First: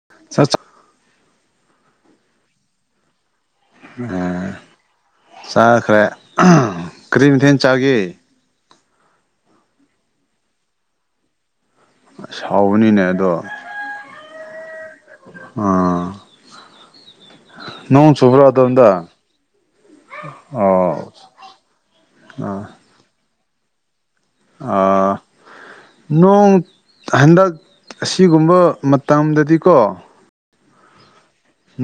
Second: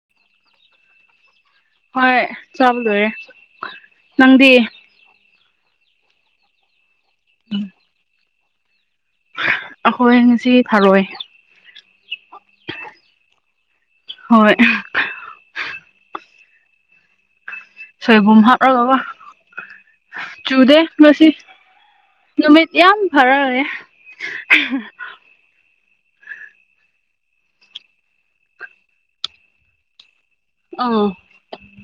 [unintelligible] ꯍꯣꯏ ꯆꯕ ꯂꯣꯏꯔꯦ ꯑꯣ ꯅꯪꯗꯤ ꯆꯥꯈ꯭ꯔꯦ ꯀꯔꯤ ꯃꯊꯦꯟ ꯆꯥꯒꯦ ꯑꯩꯈꯣꯏ ꯉꯁꯤ ꯊꯥꯔꯣꯏ ꯑꯁ ꯁꯥꯎꯕꯅꯤꯅꯦ ꯑꯗꯣ ꯍꯣꯏ ꯑꯥ ꯅꯣꯡ ꯁꯣꯏꯕꯨꯝ ꯆꯨꯕ꯭ꯔꯥ ꯍꯥꯥꯞꯔꯒꯀꯣ ꯑꯗꯣꯝꯗ ꯆꯨꯗꯦ ꯑꯣ ꯉꯁꯤ ꯅꯨꯃꯤꯠ ꯌꯥꯝ ꯐꯔ ꯂꯩꯌꯦ ꯑꯣ ꯅꯣꯡ ꯍꯟꯗꯛ ꯑꯁꯤꯒꯨꯝꯕ ꯃꯇꯝꯗꯗꯤꯀꯣ ꯑꯥ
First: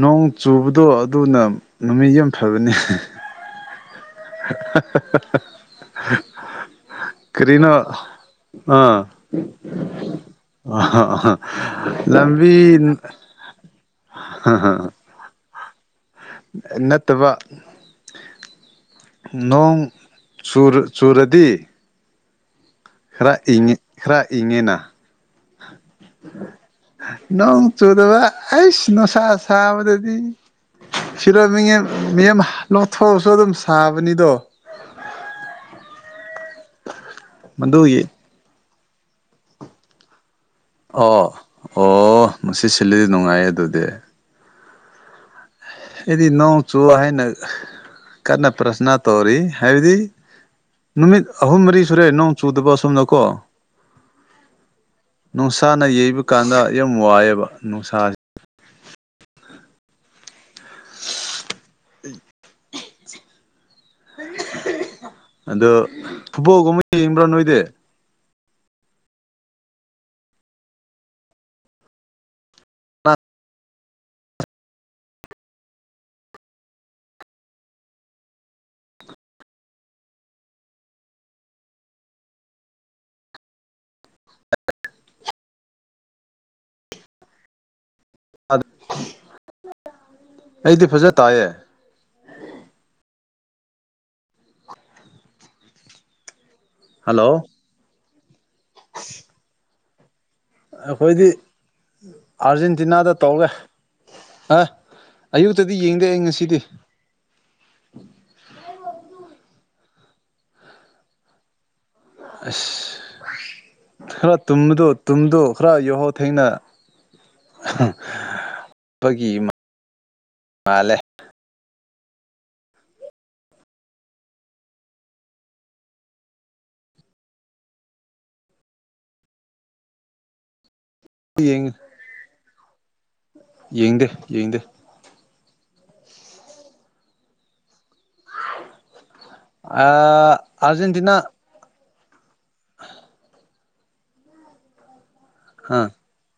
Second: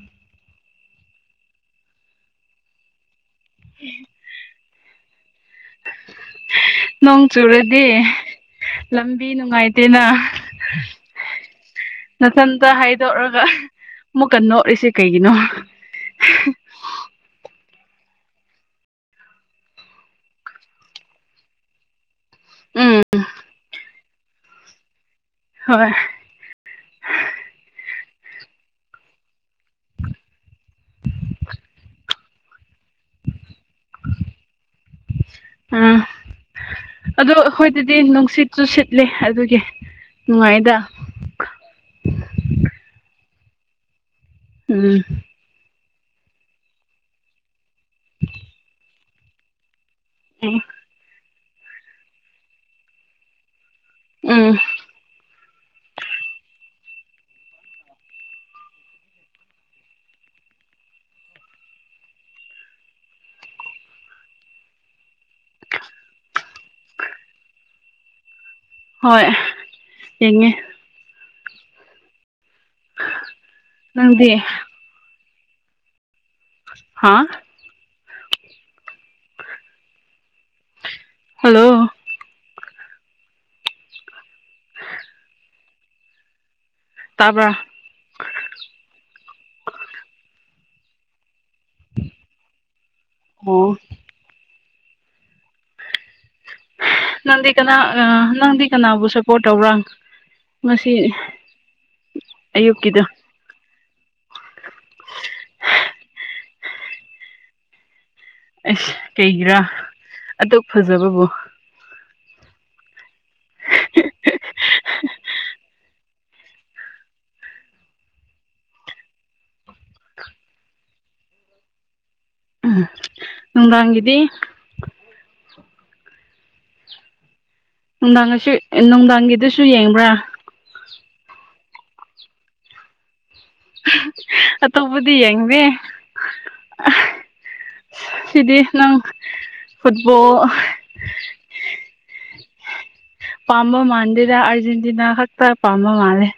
ꯅꯣꯡ ꯆꯨꯕꯗꯣ ꯑꯗꯨꯅ ꯅꯨꯃꯤꯠ ꯌꯥꯝ ꯐꯕꯅꯤ [unintelligible] [unintelligible] ꯅꯣꯡ ꯀꯔꯤꯅꯣ ꯆꯨꯔꯗꯤ ꯑꯥ ꯂꯝꯕꯤ ꯅꯨꯡꯉꯥꯏꯇꯦꯅ ꯂꯝꯕꯤ ꯅꯊꯟꯇ ꯍꯥꯏꯗꯣꯛꯔꯒ ꯑꯃꯨꯛꯀ ꯅꯣꯛꯠꯂꯤꯁꯤꯦ ꯀꯩ ꯏꯩꯅꯣ ꯅꯠꯇꯕ ꯅꯣꯡ ꯆꯨꯔꯗꯤ ꯎꯝ ꯈꯔ ꯏ ꯈꯔ ꯏꯉꯦꯅ ꯍꯣꯏ ꯅꯪ ꯆꯣꯗꯕꯥ ꯑꯩꯁ ꯅꯣꯁꯥꯁ ꯆꯥꯕꯗꯗꯤ ꯁꯤꯔ ꯃꯤꯡ ꯃꯤꯦꯝ ꯅꯣꯛꯊꯣꯛꯑꯁꯨ ꯑꯗꯨꯝ ꯍꯥꯥꯕꯅꯤꯗꯣ ꯑ ꯑꯣ ꯍꯈꯣꯏ ꯑꯗꯨꯗꯤ ꯃꯗꯨꯒꯤ ꯅꯨꯡꯁꯤꯠ ꯆꯨ ꯁꯤꯠꯂꯤ ꯑꯗꯨꯒꯤ ꯅꯨꯡꯉꯥꯏꯗ ꯑꯣ ꯑꯣ ꯃꯁꯤ ꯁꯤꯜꯂꯤꯗꯤ ꯅꯨꯡꯉꯥꯏꯌꯦ ꯑꯗꯨꯗꯤ ꯎꯝ ꯑꯩꯗꯤ ꯅꯣꯡ ꯆꯨ ꯍꯥꯏꯅ ꯀꯟꯅ ꯄ꯭ꯔꯁꯅꯥ ꯇꯧꯔꯤ ꯍꯥꯏꯕꯗꯤ ꯎꯝ ꯅꯨꯃꯤꯠ ꯑꯍꯨꯝ ꯃꯔꯤ ꯁꯨꯔꯦ ꯅꯣꯡ ꯆꯨꯗꯕ ꯑꯁꯣꯝꯅꯀꯣ ꯎꯝ ꯅꯨꯡꯁꯥꯅ ꯌꯩꯕ ꯀꯥꯟꯗ ꯌꯥꯝ ꯋꯥꯏꯑꯦꯕ ꯅꯨꯡꯁꯥꯥꯁ ꯎꯝ ꯑꯗꯣ ꯐꯨꯠꯕꯣꯜꯒꯨꯝꯕ ꯌꯦꯡꯕ꯭ꯔꯥ ꯅꯣꯏꯗꯤ ꯍꯣꯏ ꯌꯦꯡꯉꯦ ꯅꯪꯗꯤ ꯍꯥ ꯍꯜꯂꯣ ꯑ ꯇꯥꯕ꯭ꯔꯥ ꯑꯩꯗꯤ ꯐꯖ ꯇꯥꯏꯌꯦ ꯑꯣ ꯍꯜꯂꯣ ꯅꯪꯗꯤ ꯀꯅꯥ ꯅꯪꯗꯤ ꯀꯅꯥꯕꯨ ꯁꯞꯄꯣꯔꯠ ꯇꯧꯕ꯭ꯔꯥ ꯉꯁꯤ ꯑꯩꯈꯣꯏꯗꯤ ꯑꯌꯨꯛꯀꯤꯗꯣ ꯑꯥꯔꯖꯦꯟꯇꯤꯅꯥꯗ ꯇꯧꯔꯦ ꯑ ꯑꯌꯨꯛꯇꯗꯤ ꯌꯦꯡꯗꯦ ꯑꯩ ꯉꯁꯤꯗꯤ ꯑꯁ ꯀꯩꯒꯤꯔꯥ ꯑꯇꯣ ꯐꯖꯕꯕꯨ ꯑꯁ ꯈꯔ ꯇꯨꯝꯕꯗ ꯇꯨꯝꯗ ꯈꯔ ꯌꯍꯧ ꯊꯦꯡꯅ ꯄꯒꯤ ꯃꯥꯜꯂꯦ ꯎꯝ ꯅꯨꯡꯗꯥꯡꯒꯤꯗꯤ ꯅꯨꯡꯗꯥꯡ ꯑꯁ ꯅꯨꯡꯗꯥꯡꯒꯤꯗꯨꯁꯨ ꯌꯦꯡꯕ꯭ꯔꯥ ꯌꯦꯡꯉ ꯌꯦꯡꯗꯦ ꯌꯦꯡꯗꯦ ꯑꯇꯣꯞꯄꯗꯤ ꯌꯦꯡꯅꯦꯦ ꯁꯤꯗꯤ ꯅꯪ ꯐꯨꯠꯕꯣꯜ ꯑꯥ ꯑꯥꯔꯖꯦꯟꯇꯤꯅꯥ [unintelligible] ꯄꯥꯝꯕ ꯃꯥꯥꯟꯗꯦꯗ ꯑꯔꯖꯦꯟꯇꯤꯅꯥ ꯈꯛꯇ ꯑꯥ ꯄꯥꯝꯕ ꯃꯥꯥꯟꯂꯦ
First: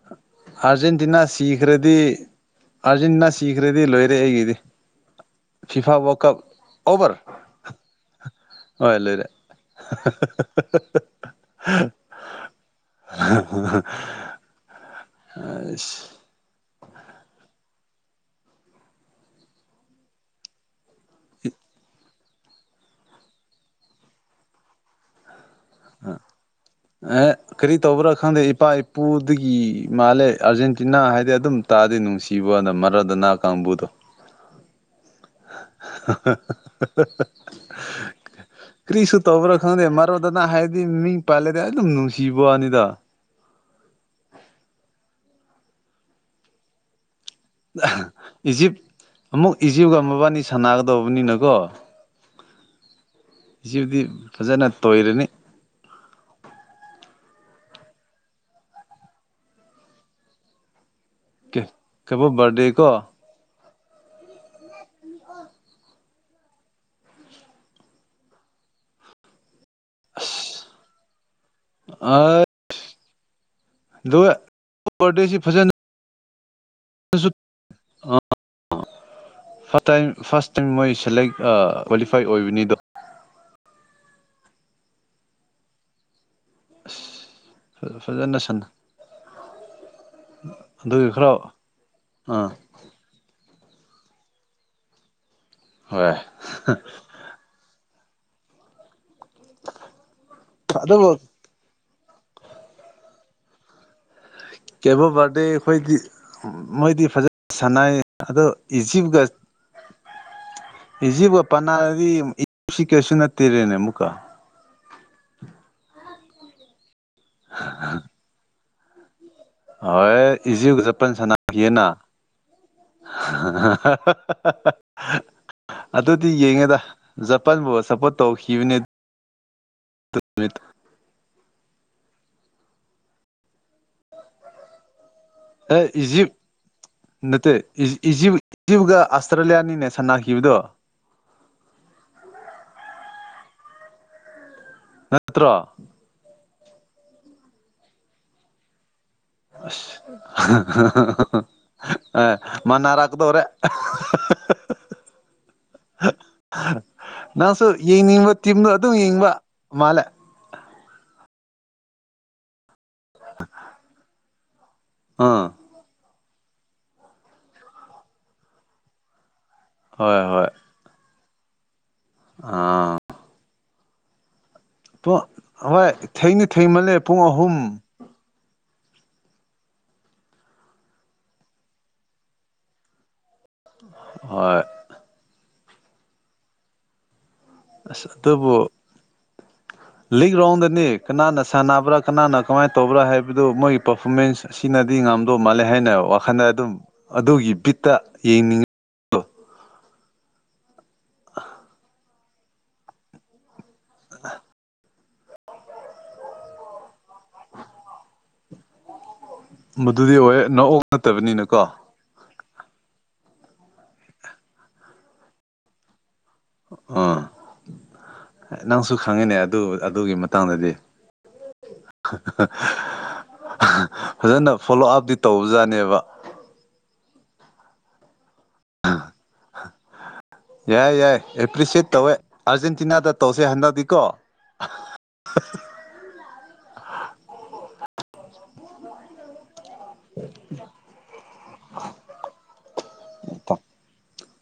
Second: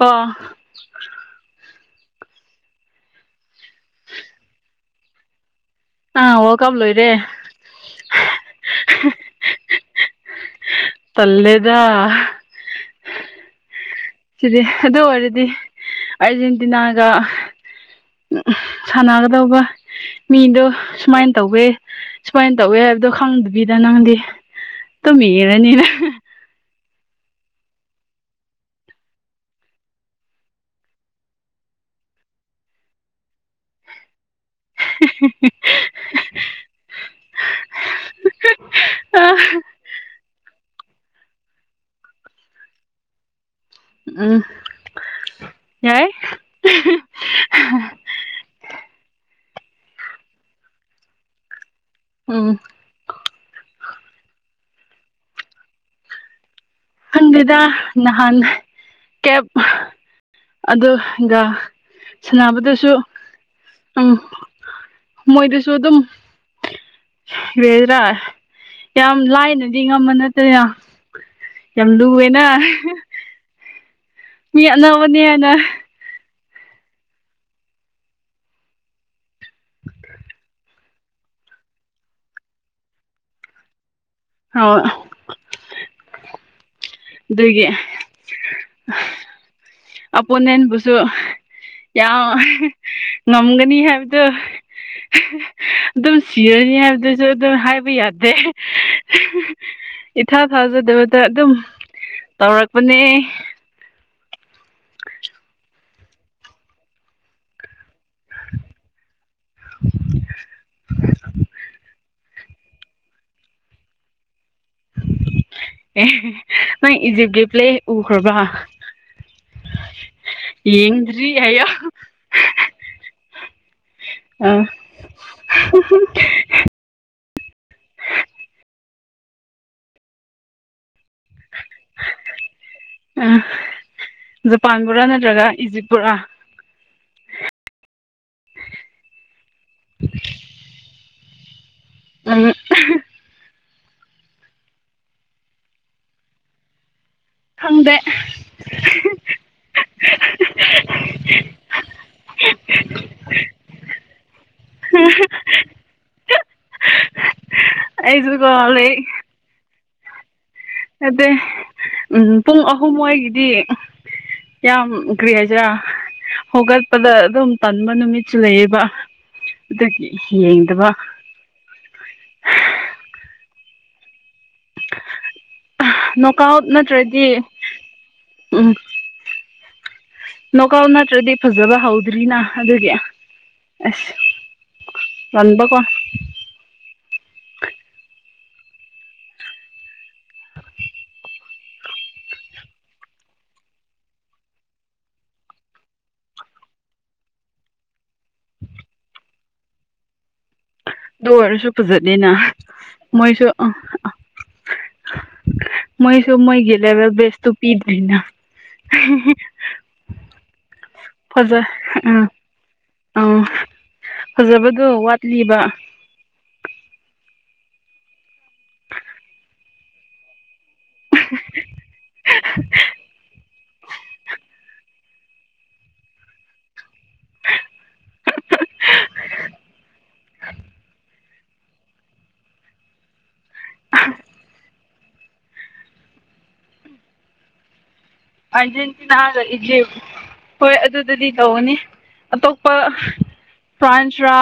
ꯑ ꯑꯥꯔꯖꯦꯟꯇꯤꯅꯥ ꯁꯤꯈ꯭ꯔꯗꯤ ꯑꯥꯔꯖꯦꯟꯇꯤꯅꯥ ꯁꯤꯈ꯭ꯔꯗꯤ ꯂꯣꯏꯔꯦ ꯑꯩꯒꯤꯗꯤ ꯐꯤꯐꯥ ꯔ ꯀꯞ ꯑꯥ ꯋꯥꯔꯜ ꯂꯣꯏꯔꯦ ꯑꯣꯕꯔ ꯑꯣꯂꯔꯦ ꯇꯜꯂꯦꯗ ꯎꯝ ꯁꯤꯗꯤ ꯑꯗꯨ ꯑꯣꯏꯔꯗꯤ ꯑꯥꯔꯖꯦꯟꯇꯤꯅꯥꯒ ꯁꯥꯟꯅꯒꯗꯧꯕ ꯃꯤꯗꯣ ꯁꯨꯃꯥꯏꯅ ꯇꯧꯋꯦ ꯁꯨꯃꯥꯏꯅ ꯇꯧꯋꯦ ꯍꯥꯏꯕꯗꯣ ꯈꯪꯗꯕꯤꯗ ꯅꯪꯗꯤ ꯇꯨꯝꯃꯤꯔꯅꯤꯅ ꯑꯦ ꯀꯔꯤ ꯇꯧꯕ꯭ꯔꯥ ꯈꯪꯗꯦ ꯏꯄꯥ ꯏꯄꯨꯗꯒꯤ ꯃꯥꯜꯂꯦ ꯑꯥꯔꯖꯦꯟꯇꯤꯅꯥ ꯍꯥꯏꯗꯤ ꯑꯗꯨꯝ ꯇꯥꯗꯤ ꯅꯨꯡꯁꯤꯕ ꯃꯔꯥꯗꯣꯅꯥ ꯀꯥꯡꯕꯨꯗꯣ ꯍꯤ ꯍꯤ ꯍꯤ [unintelligible] ꯀꯔꯤꯁꯨ ꯇꯧꯕ꯭ꯔꯥ ꯈꯪꯗꯦ ꯃꯔꯣꯗꯣꯅ ꯍꯥꯏꯔꯗꯤ ꯃꯤꯡ ꯄꯜꯂꯗꯤ ꯑꯗꯨꯝ ꯅꯨꯡꯁꯤꯕ ꯋꯥꯅꯤꯗ ꯎꯝ ꯌꯥꯏ [unintelligible] ꯏꯖꯤꯞ ꯑꯃꯨꯛ ꯏꯖꯤꯞꯒ ꯃꯕꯥꯅꯤ ꯁꯥꯟꯅꯒꯗꯧꯕꯅꯤꯅꯀꯣ ꯎꯝ [unintelligible] [inaudible] ꯏꯖꯤꯞꯗꯤ ꯐꯖꯅ ꯇꯣꯏꯔꯅꯤ ꯈꯪꯗꯦꯗ ꯅꯍꯥꯟ ꯀꯦꯞ ꯑꯗꯨꯒ ꯀꯦꯕꯣ ꯕꯥꯔꯗꯦ ꯁꯥꯟꯅꯕꯗꯨꯁꯨ ꯀꯣ ꯎꯝ ꯃꯣꯏꯗꯨꯁꯨ ꯑꯗꯨꯝ ꯌꯥꯝ ꯂꯥꯏꯅꯗꯤ ꯉꯝꯕ ꯅꯠꯇꯦꯅ ꯑꯁ ꯌꯥꯝ ꯂꯨꯑꯦꯅ ꯑꯗꯨꯒ ꯃꯤ ꯑꯅꯧꯕꯅꯦ ꯍꯥꯏꯅ first time first time select qualify ꯑꯣꯏꯕꯅꯤꯗꯣ ꯑꯧ ꯑꯗꯨꯒꯤ ꯐꯖꯅ ꯁꯥꯟꯅ ꯑꯄꯣꯅꯦꯟꯕꯨꯁꯨ ꯑꯗꯨꯒꯤ ꯈꯔ ꯌꯥꯝ ꯑꯥ ꯉꯝꯒꯅꯤ ꯍꯥꯏꯕꯗꯣ ꯍꯣꯏ ꯑꯗꯨꯝ ꯁꯤꯔꯅꯤ ꯍꯥꯏꯕꯗꯣ ꯁꯨ ꯑꯗꯨꯝ ꯍꯥꯏꯕ ꯌꯥꯗꯦ ꯏꯊꯥ ꯑꯗꯨꯕꯨ ꯊꯥꯖꯗꯕꯗ ꯑꯗꯨꯝ ꯇꯧꯔꯛꯄꯅꯦ ꯀꯦꯄꯣ ꯕꯔꯗꯦ ꯈꯣꯏꯗꯤ ꯃꯣꯏꯗꯤ ꯐꯖꯅ ꯁꯥꯟꯅꯩ ꯑꯗꯣ ꯏꯖꯤꯞ ꯏꯖꯤꯞꯒ ꯄꯅꯥꯗꯤ ꯏꯖꯤꯞꯁꯨ ꯀꯩꯁꯨ ꯅꯠꯇꯦꯅꯦ ꯑꯃꯨꯛꯀ ꯑꯦ ꯅꯪ ꯏꯖꯤꯞꯀꯤ ꯄ꯭ꯂꯦ ꯎꯈ꯭ꯔꯕ꯭ꯔ ꯍꯣꯏ ꯏꯖꯤꯞꯒ ꯐꯖꯅ ꯌꯦꯡꯗ꯭ꯔꯤ ꯍꯥꯏꯌꯣ ꯁꯅꯥꯈꯤꯌꯦꯅ ꯑ ꯑꯗꯨꯗꯤ ꯌꯦꯡꯉꯦꯗ ꯖꯄꯥꯟꯕꯨ ꯁꯞꯄꯣꯔꯠ ꯇꯧꯈꯤꯕꯅꯤ ꯅꯨꯃꯤꯠꯇꯨ ꯑ ꯖꯄꯥꯟꯕꯨꯔꯥ ꯅꯠꯇ꯭ꯔꯒ ꯍꯩ ꯏꯖꯤꯞꯄꯨꯔꯥ ꯏꯖꯤꯞ ꯅꯠꯇꯦ꯫ ꯏꯖꯤꯞꯒ ꯑꯁꯇ꯭ꯔꯦꯂꯤꯌꯥꯅꯤꯅꯦ ꯁꯥꯟꯅꯈꯤꯕꯗꯣ ꯎꯝ [unintelligible] [inaudible] ꯅꯠꯇ꯭ꯔꯣ ꯈꯪꯗꯦ ꯑꯁ [inaudible] ꯑꯦ ꯃꯅꯔꯛꯀꯗꯣꯔꯦ ꯎꯝ ꯅꯪꯁꯨ ꯌꯦꯡꯅꯤꯡꯕ ꯑꯩꯁꯨꯀꯣ ꯇꯤꯝꯗꯣ ꯑꯗꯨꯝ ꯂꯥꯏꯔꯤꯛ ꯌꯦꯡꯕ ꯃꯥꯜꯂꯦ ꯅꯠꯇꯦ ꯎꯝ ꯄꯨꯡ ꯑꯍꯨꯝꯋꯥꯏꯒꯤꯗꯤ ꯌꯥꯝ ꯀꯔꯤ ꯑꯥ ꯍꯥꯏꯁꯤꯔꯥ ꯍꯧꯒꯠꯄꯗ ꯑꯗꯨꯝ ꯇꯟꯕ ꯅꯨꯃꯤꯠꯁꯨ ꯂꯩꯌꯦꯕ ꯑꯗꯨꯒꯤ ꯍꯣꯏ ꯌꯦꯡꯗꯕ ꯑ ꯄꯨꯡ ꯍꯣꯏ ꯅꯣꯛ ꯊꯦꯡꯁꯨ ꯑꯥꯎꯠ ꯊꯦꯡꯃꯜꯂꯦ ꯄꯨꯡ ꯅꯠꯇ꯭ꯔꯗꯤ ꯑꯍꯨꯝ ꯎꯝ ꯅꯣꯛꯑꯥꯎꯠ ꯅꯠꯇ꯭ꯔꯗꯤ ꯐꯖꯕ ꯍꯧꯗ꯭ꯔꯤꯅ ꯑꯗꯨꯒꯤ ꯍꯣꯏ ꯅꯝꯕ ꯀ ꯑꯁ ꯑꯗꯨꯕꯨ [unintelligible] ꯂꯤꯛ ꯔꯥꯎꯟꯗꯅꯤ ꯀꯅꯥꯅ ꯁꯥꯟꯅꯕ꯭ꯔꯥ ꯀꯅꯥꯅ ꯀꯃꯥꯏꯅ ꯇꯧꯕ꯭ꯔꯥ ꯍꯥꯏꯕꯗꯨ ꯃꯣꯏꯒꯤ ꯄꯔꯐꯣꯔꯃꯦꯟꯁ ꯑꯁꯤꯅꯗꯤ ꯉꯝꯗꯧ ꯃꯥꯜꯂꯦ ꯍꯥꯏꯅ ꯋꯥꯈꯟꯗ ꯑꯗꯨꯝ ꯑꯗꯨꯒꯤ ꯕꯤꯠꯇ ꯌꯦꯡꯅꯤꯡꯉꯤ ꯑꯗꯨ ꯑꯣꯏꯔꯁꯨ ꯐꯖꯅꯤꯅ ꯃꯣꯏꯁꯨ ꯑ ꯃꯣꯏ ꯁꯨꯝꯃꯣꯏ ꯦꯂꯕ ꯁꯇꯨ ꯄꯤꯅ ꯃꯗꯨꯗꯤ ꯑꯣꯏ ꯅꯑꯣ ꯅꯠꯇꯕꯅꯤꯅ ꯐꯖ ꯀꯣ ꯑꯥ ꯑꯥ ꯐꯖꯕꯗꯣ ꯋꯥꯠꯂꯤꯕ ꯑꯥ ꯅꯪꯁꯨ ꯈꯪꯉꯤꯅꯦ ꯑꯗꯨ ꯑꯗꯨꯒꯤ ꯃꯇꯥꯡꯗꯗꯤ ꯐꯖ ꯐꯣꯂꯣ ꯑ ꯇꯧꯕꯖꯥꯠꯅꯦꯕ ꯌꯥꯏ ꯌꯥꯏ ꯑꯦꯄ꯭ꯔꯤꯁꯦꯠ ꯇꯧꯋꯦ ꯑꯥꯔꯖꯦꯟꯇꯤꯅꯥꯗ ꯇꯧꯁꯦ ꯍꯟꯗꯛ ꯀꯣ ꯑ ꯑ ꯅ ꯏ ꯍꯣꯏ ꯑꯗꯨꯗꯗꯤ ꯇꯧꯅꯤ ꯑꯇꯣꯞꯄ ꯐ꯭ꯔꯥꯟꯁ ꯭ꯔꯥ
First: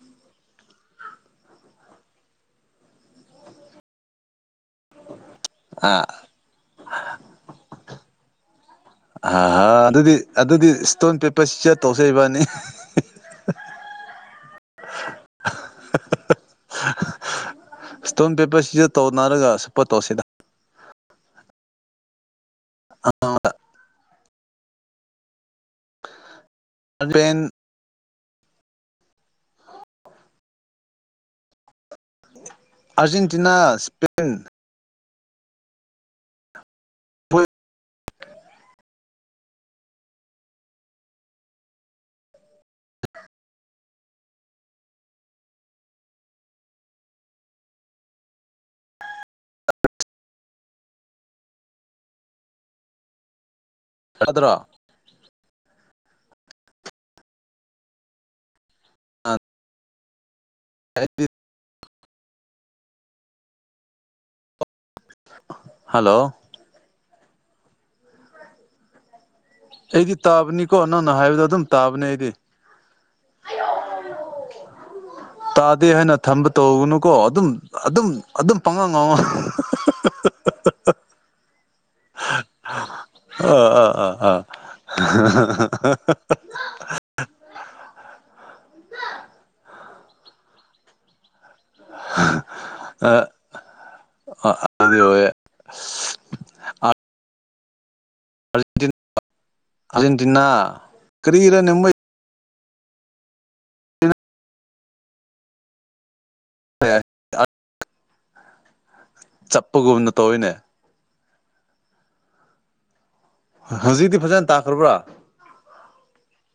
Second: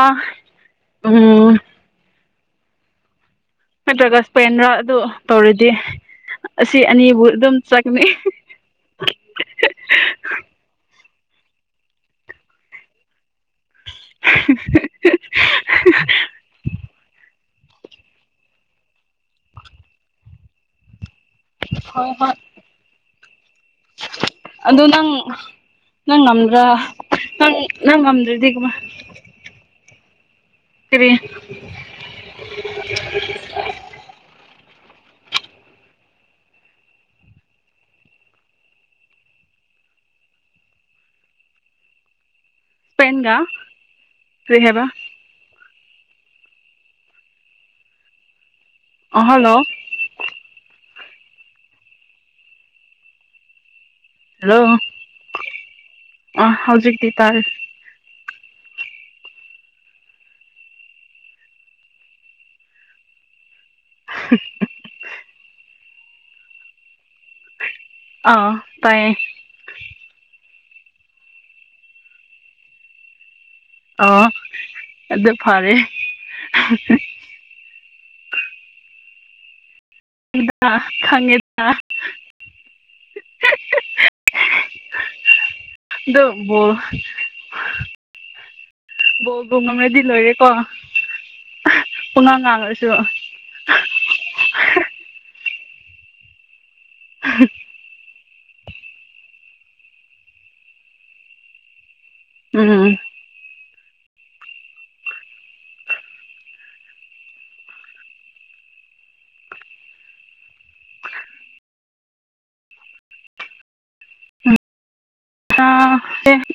ꯎꯝ ꯅꯠꯇ꯭ꯔꯒ ꯏꯁꯄꯦꯟꯗ꯭ꯔꯥ ꯑꯗꯨ ꯇꯧꯔꯗꯤ ꯑꯥ ꯑꯁꯤ ꯑꯅꯤꯕꯨ ꯑꯗꯨꯝ ꯆꯪꯅꯤ ꯑ ꯍ ꯑꯗꯨꯗꯤ ꯑꯗꯨꯗꯤ ꯏꯁꯇꯣꯟ ꯄꯦꯄꯔꯁꯤ ꯆꯠ ꯇꯧꯁꯩꯕꯅꯤ [inaudible] [unintelligible] ꯏꯁꯇꯣꯟ ꯄꯦꯄꯔꯁꯤꯁꯨ ꯇꯧ ꯅꯥꯔꯒ ꯁꯁꯨꯞꯄꯣꯠ ꯇꯧꯁꯤꯗ ꯍ ꯍꯣꯏ ꯑ [inaudible] ꯑꯣ ꯅꯪ ꯅꯪ ꯉꯝꯗ꯭ꯔꯥ ꯁ꯭ꯄꯦꯟ ꯅꯪ ꯅꯪ ꯉꯝꯗ꯭ꯔꯗꯤ ꯀꯃ ꯀ꯭ꯔꯤ [unintelligible] [inaudible] ꯑꯔꯖꯦꯟꯇꯤꯅꯥ ꯁ꯭ꯄꯦꯟ ꯄꯦꯟꯒꯥ ꯀꯔꯤꯍꯕ [inaudible] ꯑ ꯍꯜꯂꯣ ꯍꯜꯂꯣ ꯑ ꯍꯧꯖꯤꯛꯇꯤ ꯇꯥ ꯑꯛꯇ ꯍ ꯍꯜꯂꯣ ꯑꯥ ꯇꯥꯏꯌꯦ ꯑꯩꯗꯤ ꯇꯥꯕꯅꯤꯀꯣ ꯅꯪꯅ ꯍꯥꯏꯕꯗꯣ ꯑꯗꯨꯝ ꯇꯥꯕꯅꯦ ꯑꯩꯗꯤ ꯑꯥ ꯇꯥꯗꯦ ꯍꯥꯏꯅ ꯊꯝꯕ ꯇꯧꯕꯅꯨꯀꯣ ꯑꯗꯨꯝ ꯑꯗꯨꯝ ꯑꯗꯨꯝ ꯄꯥꯡꯉꯥꯡ ꯉꯥꯉ ꯈꯪꯉꯦꯗ ꯑ ꯑꯥ ꯑꯥ ꯑꯥ ꯑꯥ ꯑꯗꯨꯕꯨ ꯕꯣꯕꯣ ꯉꯝ ꯔꯗꯤ ꯂꯣꯏꯔꯦꯀꯣ ꯄꯨꯡꯉꯥꯡ ꯉꯥꯡꯔꯁꯨ ꯑ ꯑꯗ ꯍꯋꯦ [unintelligible] ꯑꯖꯦꯟꯇꯤ ꯑꯔꯖꯦꯟꯇꯤꯅꯥ ꯀꯔꯤꯔ ꯅꯩ ꯎꯝ ꯆꯠꯄꯒꯨꯝꯅ ꯇꯧꯔꯤꯅꯦ ꯍꯧꯖꯤꯛꯇꯤ ꯐꯖꯅ ꯇꯥꯛꯈ꯭ꯔꯕ꯭ꯔꯥ ꯍ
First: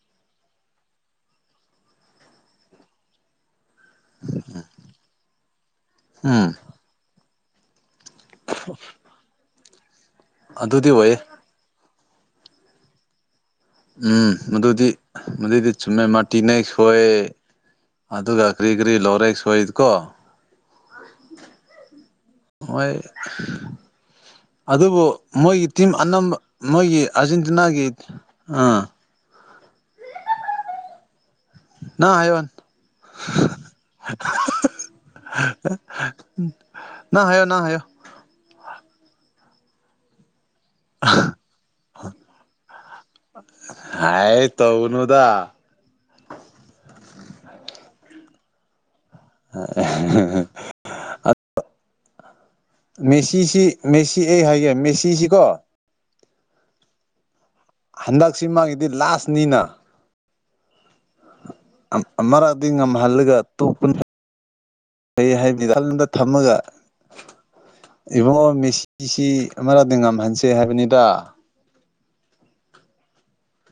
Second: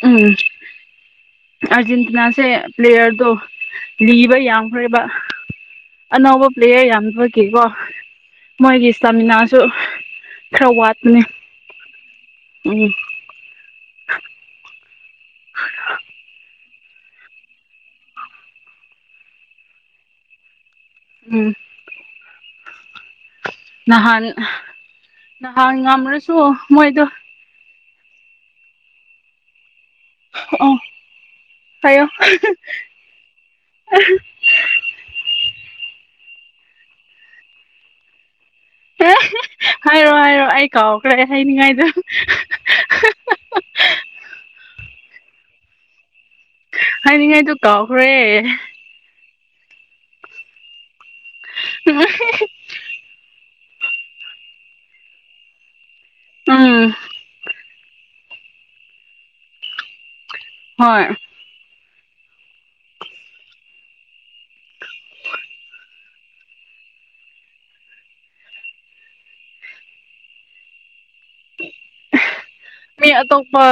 ꯎꯝ ꯑꯔꯖꯦꯟꯇꯤꯅꯥꯁꯦ ꯄ꯭ꯂꯦꯌꯔꯗꯣ ꯂꯤꯕ ꯌꯥꯝꯈ꯭ꯔꯦꯕ ꯑꯅꯧꯕ ꯎꯝ ꯄ꯭ꯂꯦꯌꯔ ꯌꯥꯝ ꯊꯣꯛꯈꯤꯀꯣ ꯃꯣꯏꯒꯤ ꯏꯁꯇꯥꯃꯤꯅꯥꯁꯨ ꯈꯔ ꯑꯗꯨꯗꯤ ꯑꯣꯏꯌꯦ ꯋꯥꯠꯄꯅꯤ ꯎꯝ ꯎꯝ ꯃꯗꯨꯗꯤ ꯃꯗꯨꯏꯗꯤ ꯆꯨꯝꯃꯦ ꯃꯥꯇꯤꯅꯦꯦꯛ ꯁꯣꯏ ꯑꯗꯨꯒ ꯀꯔꯤ ꯀꯔꯤ ꯂꯧꯔꯦꯛ ꯁꯣꯏꯗꯤꯀꯣ ꯎꯝ ꯍꯣꯏ ꯅꯍꯥꯟ ꯑꯗꯨꯕꯨ ꯃꯣꯏꯒꯤ ꯅꯍꯥꯟ ꯇꯤꯝ ꯉꯝꯔꯁꯨ ꯑꯅꯝꯕ ꯃꯣꯏꯒꯤ ꯃꯣꯏꯗꯣ ꯑꯥꯔꯖꯦꯟꯇꯤꯅꯥꯒꯤ ꯑꯥ ꯑꯣ ꯍꯥꯏꯌꯣ ꯍꯥꯏꯌꯣ ꯍꯥꯏꯌꯣ ꯍꯥꯏꯔꯣ ꯍꯥꯏꯔꯣ ꯑꯩ ꯀꯥꯎꯈ꯭ꯔꯦ ꯍꯥꯏꯅꯤꯡꯉꯥꯏꯗ ꯍꯥꯏ ꯇꯧꯅꯨꯗ ꯍꯥꯏꯅꯤꯡꯉꯥꯏꯗꯨ ꯀꯥꯎꯈ꯭ꯔꯦ ꯑꯗꯨ [unintelligible] [inaudible] ꯑ [unintelligible] [inaudible] ꯃꯦꯁꯤꯁꯤ ꯃꯦꯁꯤ ꯑꯩ ꯍꯥꯏꯒꯦ ꯃꯦꯁꯤꯁꯤ ꯀꯣ ꯑꯥ ꯍꯟꯗꯛꯁꯤ ꯃꯥꯒꯤꯗꯤ ꯂꯥꯁꯅꯤꯅ ꯍꯣꯏ ꯑꯃꯛꯗꯤ ꯉꯝꯍꯜꯂꯒꯇꯣꯞꯄꯅ ꯐꯩ ꯍꯥꯏꯕꯅꯤꯜꯗ ꯊꯝꯃꯒ ꯏꯕꯨꯡꯉꯣ ꯃꯦꯁꯤꯁꯤ ꯑꯃꯔꯗ ꯉꯝꯍꯟꯁꯦ ꯍꯥꯏꯕꯅꯤꯗ ꯃꯤ ꯑꯇꯣꯞꯄ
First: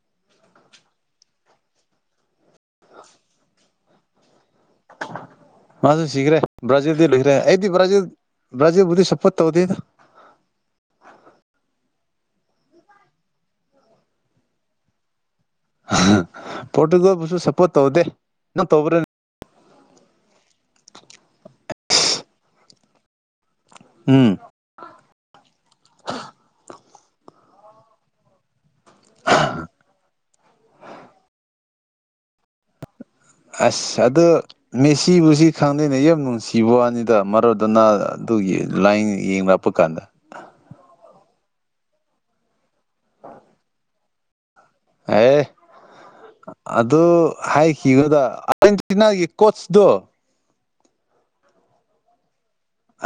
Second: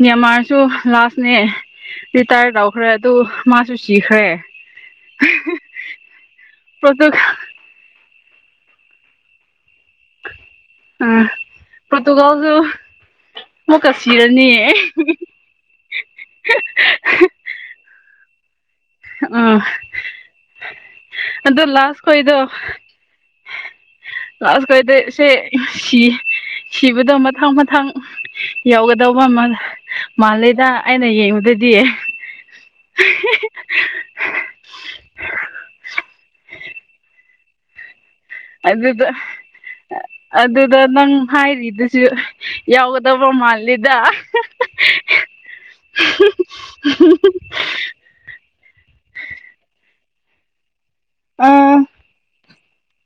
ꯃ꯭ꯌꯥꯟꯃꯥꯔꯁꯨ ꯂꯥꯁꯅꯦ ꯔꯤꯇꯥꯌꯔ ꯂꯥꯎꯈ꯭ꯔꯦ ꯑꯗꯨ ꯃꯥꯁꯨ ꯁꯤꯈ꯭ꯔꯦ ꯃꯥꯁ ꯁꯤꯒ꯭ꯔꯦ ꯄꯣꯔꯇꯨ ꯭ꯔꯥꯖꯤꯜꯗ ꯏꯈ꯭ꯔꯦ ꯑꯩꯗꯤꯕ꯭ꯔꯖꯥ ꯭ꯔꯖꯥꯕꯨꯗꯤ ꯁꯄꯠ ꯇꯧꯗ ꯑꯝ ꯄꯣꯇꯨꯒꯜꯁꯨ ꯃ ꯀꯁꯤꯔꯅꯤ ꯐꯣꯇꯨꯒꯣꯁꯨ ꯁꯄꯣꯠ ꯇꯧꯗꯦ ꯅ ꯇꯧꯕ꯭ꯔꯦ ꯑ ꯑꯗꯣ ꯂꯥꯁ ꯈꯗ ꯎꯝ ꯑꯁ ꯀꯗ ꯁꯤ ꯁꯤ [inaudible] ꯁꯤꯕꯗꯣ ꯃꯊꯪ ꯃꯊꯪ ꯌꯧꯒꯗꯧꯕ ꯃꯥꯂꯦꯗ ꯑꯩꯅ ꯌꯦꯡꯕꯗꯗꯤ ꯑꯁ ꯑꯗꯨ ꯃꯦꯁꯤꯕꯨꯁꯤ ꯈꯪꯗꯦꯅꯦ ꯌꯥꯝ ꯅꯨꯡꯁꯤꯕ ꯋꯥꯅꯤꯗ ꯃꯔꯣꯗꯅ ꯑꯗꯨꯒꯤ ꯂꯥꯏꯡ ꯑꯗꯨꯗ ꯌꯦꯡꯂꯡ ꯂꯛꯄ ꯀꯥꯟꯗ ꯑꯗꯨꯗ ꯅꯪ ꯍꯥꯏꯔꯤꯗꯨꯁꯨ ꯌꯥꯎꯒꯗꯕ ꯃꯥꯜꯂꯤꯗ ꯍ [unintelligible] [inaudible] ꯑꯗꯨ ꯍꯥꯏꯈꯤꯒꯗ ꯑꯥꯔꯖꯦꯟꯇꯤꯅꯥꯒꯤ ꯀꯣꯆꯇꯣ ꯑꯥ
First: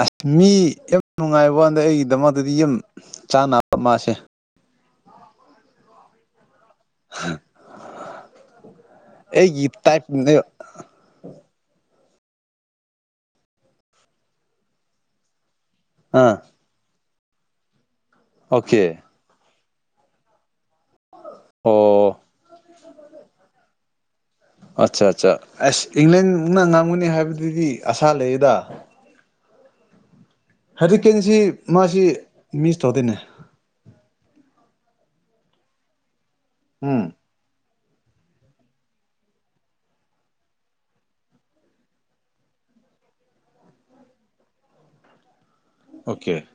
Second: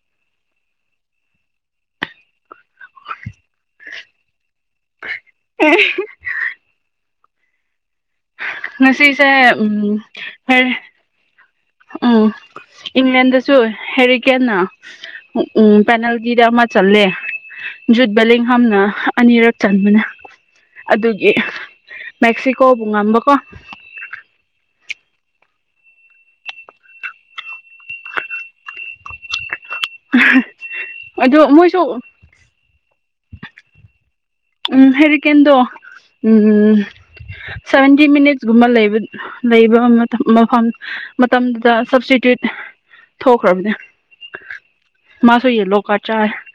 ꯑꯁ ꯃꯤ ꯌꯥꯝ ꯅꯨꯡꯉꯥꯏꯕ ꯋꯥꯗꯩ ꯑꯩꯒꯤꯗꯃꯛꯇꯗꯤ ꯌꯥꯝ ꯆꯥꯅꯕ ꯃꯥꯁꯦ ꯎ [inaudible] ꯉꯁꯤꯁꯦ ꯎꯝ ꯑꯩꯒꯤ ꯇꯥꯏꯞꯅꯦꯕ ꯐꯔ ꯎꯝ ꯏꯪꯂꯦꯟꯗꯁꯨ ꯍꯦꯔꯤ ꯀꯦꯟꯅ ꯎꯝ ꯑꯥ ꯄꯦꯅꯥꯜꯇꯗ ꯑꯃ ꯆꯜꯂꯦ ꯖꯨꯠꯕ ꯂꯦꯡꯍꯝꯅ ꯑꯣꯀꯦ ꯑꯅꯤꯔꯛ ꯆꯟꯕꯅꯦ ꯑꯗꯨ ꯑꯣ ꯃꯦꯛꯁꯤꯀꯣꯕꯨ ꯉꯝꯕꯀꯣ ꯑꯠꯆꯥ ꯑꯠꯆꯥ ꯑꯁ ꯏꯪꯂꯦꯟꯅ ꯉꯥꯡꯒꯅꯤ ꯍꯥꯏꯕꯗꯨꯗꯤ ꯑꯁꯥ ꯂꯩꯌꯦꯗ ꯑ ꯍꯧꯖꯤꯛꯀꯦꯟꯁꯤ ꯃꯥꯁꯤ ꯃꯤꯁ ꯇꯧꯗꯣꯏꯅꯦ ꯎꯝ ꯍꯦꯔꯤꯀꯦꯟꯗꯣ ꯎꯝ ꯁꯚꯦꯟꯇꯤ ꯃꯤꯅꯤꯠꯁꯒꯨꯝꯕ ꯂꯩꯕ ꯂꯩꯕ ꯃꯐꯝ ꯃꯇꯝꯗꯨꯗ ꯁꯕꯁꯇꯤꯇ꯭ꯌꯨꯠ ꯊꯣꯛꯈ꯭ꯔꯕꯅꯦ ꯃꯥꯁꯨ ꯌꯦꯜꯂꯣ ꯀꯥꯔꯗ ꯆꯥꯔꯦ ꯑꯣꯀꯦ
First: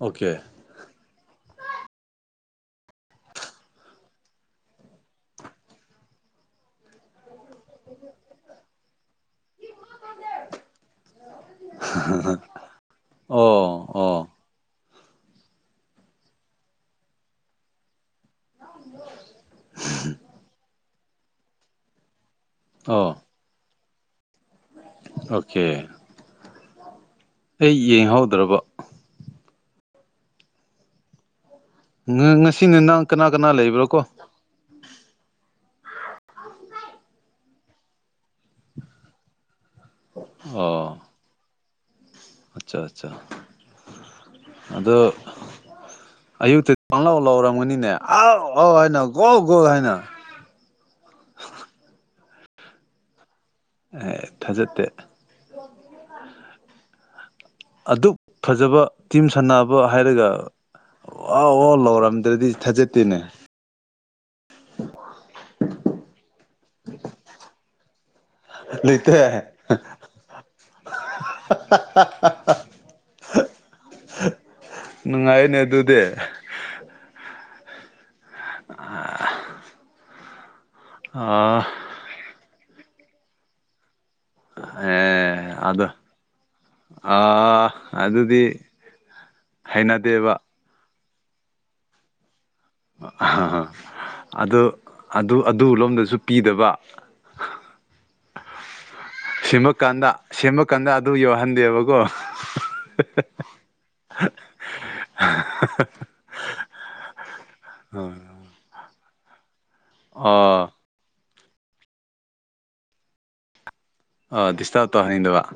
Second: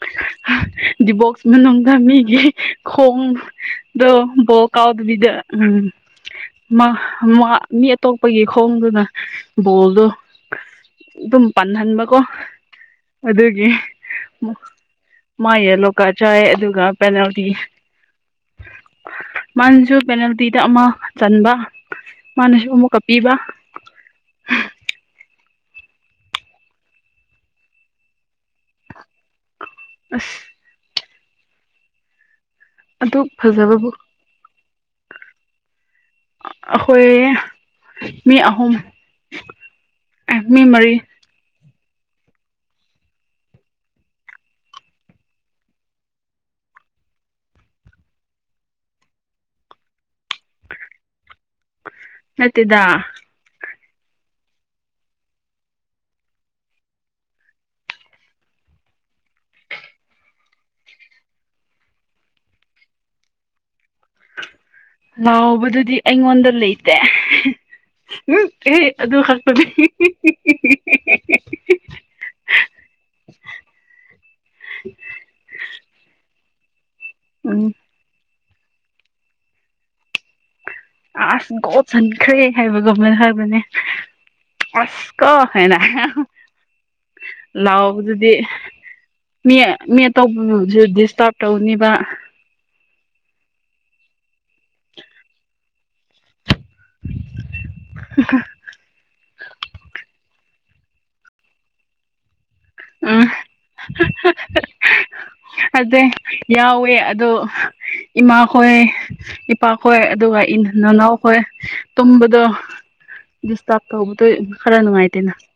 ꯑꯣꯀꯦ ꯗꯤꯕꯣꯛꯁ ꯃꯅꯨꯡꯗ ꯃꯤꯒꯤ ꯈꯣꯡ ꯗꯣ ꯕꯣꯜ ꯀꯥꯎꯗꯕꯤꯗ ꯎꯝ ꯃꯥ ꯃꯥ ꯃꯤ ꯑꯇꯣꯞꯄꯒꯤ ꯈꯣꯡꯗꯨꯅ ꯕꯣꯜꯗꯣ ꯑꯗꯨꯝ ꯄꯟꯍꯟꯕꯀꯣ ꯑꯗꯨꯒꯤ ꯑꯣ ꯑꯣ ꯃꯥ ꯌꯦꯂꯣ ꯀꯥꯔꯗ ꯆꯥꯏ ꯑꯗꯨꯒ ꯄꯦꯅꯥꯜꯇꯤ ꯃꯥꯅꯁꯨ ꯄꯦꯅꯥꯜꯇꯤꯗ ꯑꯃ ꯆꯟꯕ ꯃꯥꯅꯁꯨ ꯑꯃꯨꯛꯀ ꯑꯣ ꯄꯤꯕ ꯑꯣꯀꯦ ꯑꯩ ꯌꯦꯡꯍꯧꯗ꯭ꯔꯕ ꯑꯁ ꯉꯁꯤ ꯅꯪ ꯑꯗꯨꯛ ꯀꯅꯥ ꯀꯅꯥ ꯂꯩꯕ꯭ꯔꯣ ꯐꯖꯕꯕꯨ ꯀꯣ ꯑꯈꯣꯏ ꯃꯤ ꯑꯍꯨꯝ ꯃꯤ ꯃꯔꯤ ꯑꯆꯥ ꯑꯆꯥ ꯑꯗꯣ ꯑꯌꯨꯛꯇ ꯄꯥꯡꯂꯥꯎ ꯂꯥꯎꯔꯝꯒꯅꯤꯅꯦ ꯑꯥꯎ ꯑꯥꯎ ꯍꯥꯏꯅ ꯒꯣ ꯒꯣ ꯍꯥꯏꯅ ꯅꯠꯇꯦꯗ ꯊꯥꯖꯗꯦ ꯑꯗꯨꯛ ꯐꯖꯕ ꯇꯤꯝ ꯁꯥꯟꯅꯕ ꯍꯥꯏꯔꯒ ꯋꯥꯎ ꯋꯤꯎ ꯂꯥꯎꯔꯝꯗ꯭ꯔꯗꯤ ꯊꯥꯖꯗꯦꯅꯦ [inaudible] ꯂꯥꯎꯕꯗꯨꯗꯤ ꯑꯩꯉꯣꯟꯗ ꯂꯩꯇꯦ ꯎꯝ ꯑꯦ ꯑꯗꯨ ꯂꯩꯇꯦ ꯈꯛꯇꯅꯤ [unintelligible] ꯅꯨꯡꯉꯥꯏꯌꯦꯅꯦ ꯑꯗꯨꯗꯤ ꯎꯝ ꯑꯥꯁ ꯑꯥ ꯒꯣꯜ ꯆꯟꯈ꯭ꯔꯦ ꯍꯥꯏꯕꯒꯃꯅ ꯍꯥꯏꯕꯅꯦ ꯑꯁ ꯀꯣ ꯑꯦ ꯍꯥꯢꯅ ꯑꯗꯣ ꯑꯥ ꯂꯥꯎꯕꯗꯨꯗꯤ ꯑꯗꯨꯗꯤ ꯃꯤ ꯃꯤ ꯍꯩꯅꯗꯦꯕ ꯑꯇꯣꯞꯄꯕꯨ ꯗꯤꯁꯇꯔꯕ ꯇꯧꯅꯤꯕ ꯑꯗꯨ ꯑꯗꯨ ꯑꯗꯨ ꯂꯣꯝꯗꯁꯨ ꯄꯤꯗꯕ [unintelligible] ꯁꯤꯃ ꯀꯥꯟꯗ ꯁꯦꯝꯃ ꯀꯥꯟꯗ ꯑꯗꯨꯒꯤ ꯋꯥꯍꯟꯗꯦꯕꯀꯣ ꯎꯝ ꯑꯗꯦ ꯌꯥꯎꯋꯦ ꯑꯗꯣ ꯏꯃꯥꯈꯣꯏ ꯢꯄꯥꯈꯣꯏ ꯑꯗꯨꯒ ꯏ ꯑꯣ ꯅꯅꯥꯎꯈꯣꯏ ꯇꯨꯝꯕꯗꯣ ꯗꯤꯁꯇꯥꯞ ꯇꯧꯕꯗꯣ ꯑꯣ ꯈꯔ ꯗꯤꯁꯇꯔꯕ ꯅꯨꯡꯉꯥꯏꯇꯦꯅ ꯇꯧꯍꯟꯅꯤꯡꯗꯕ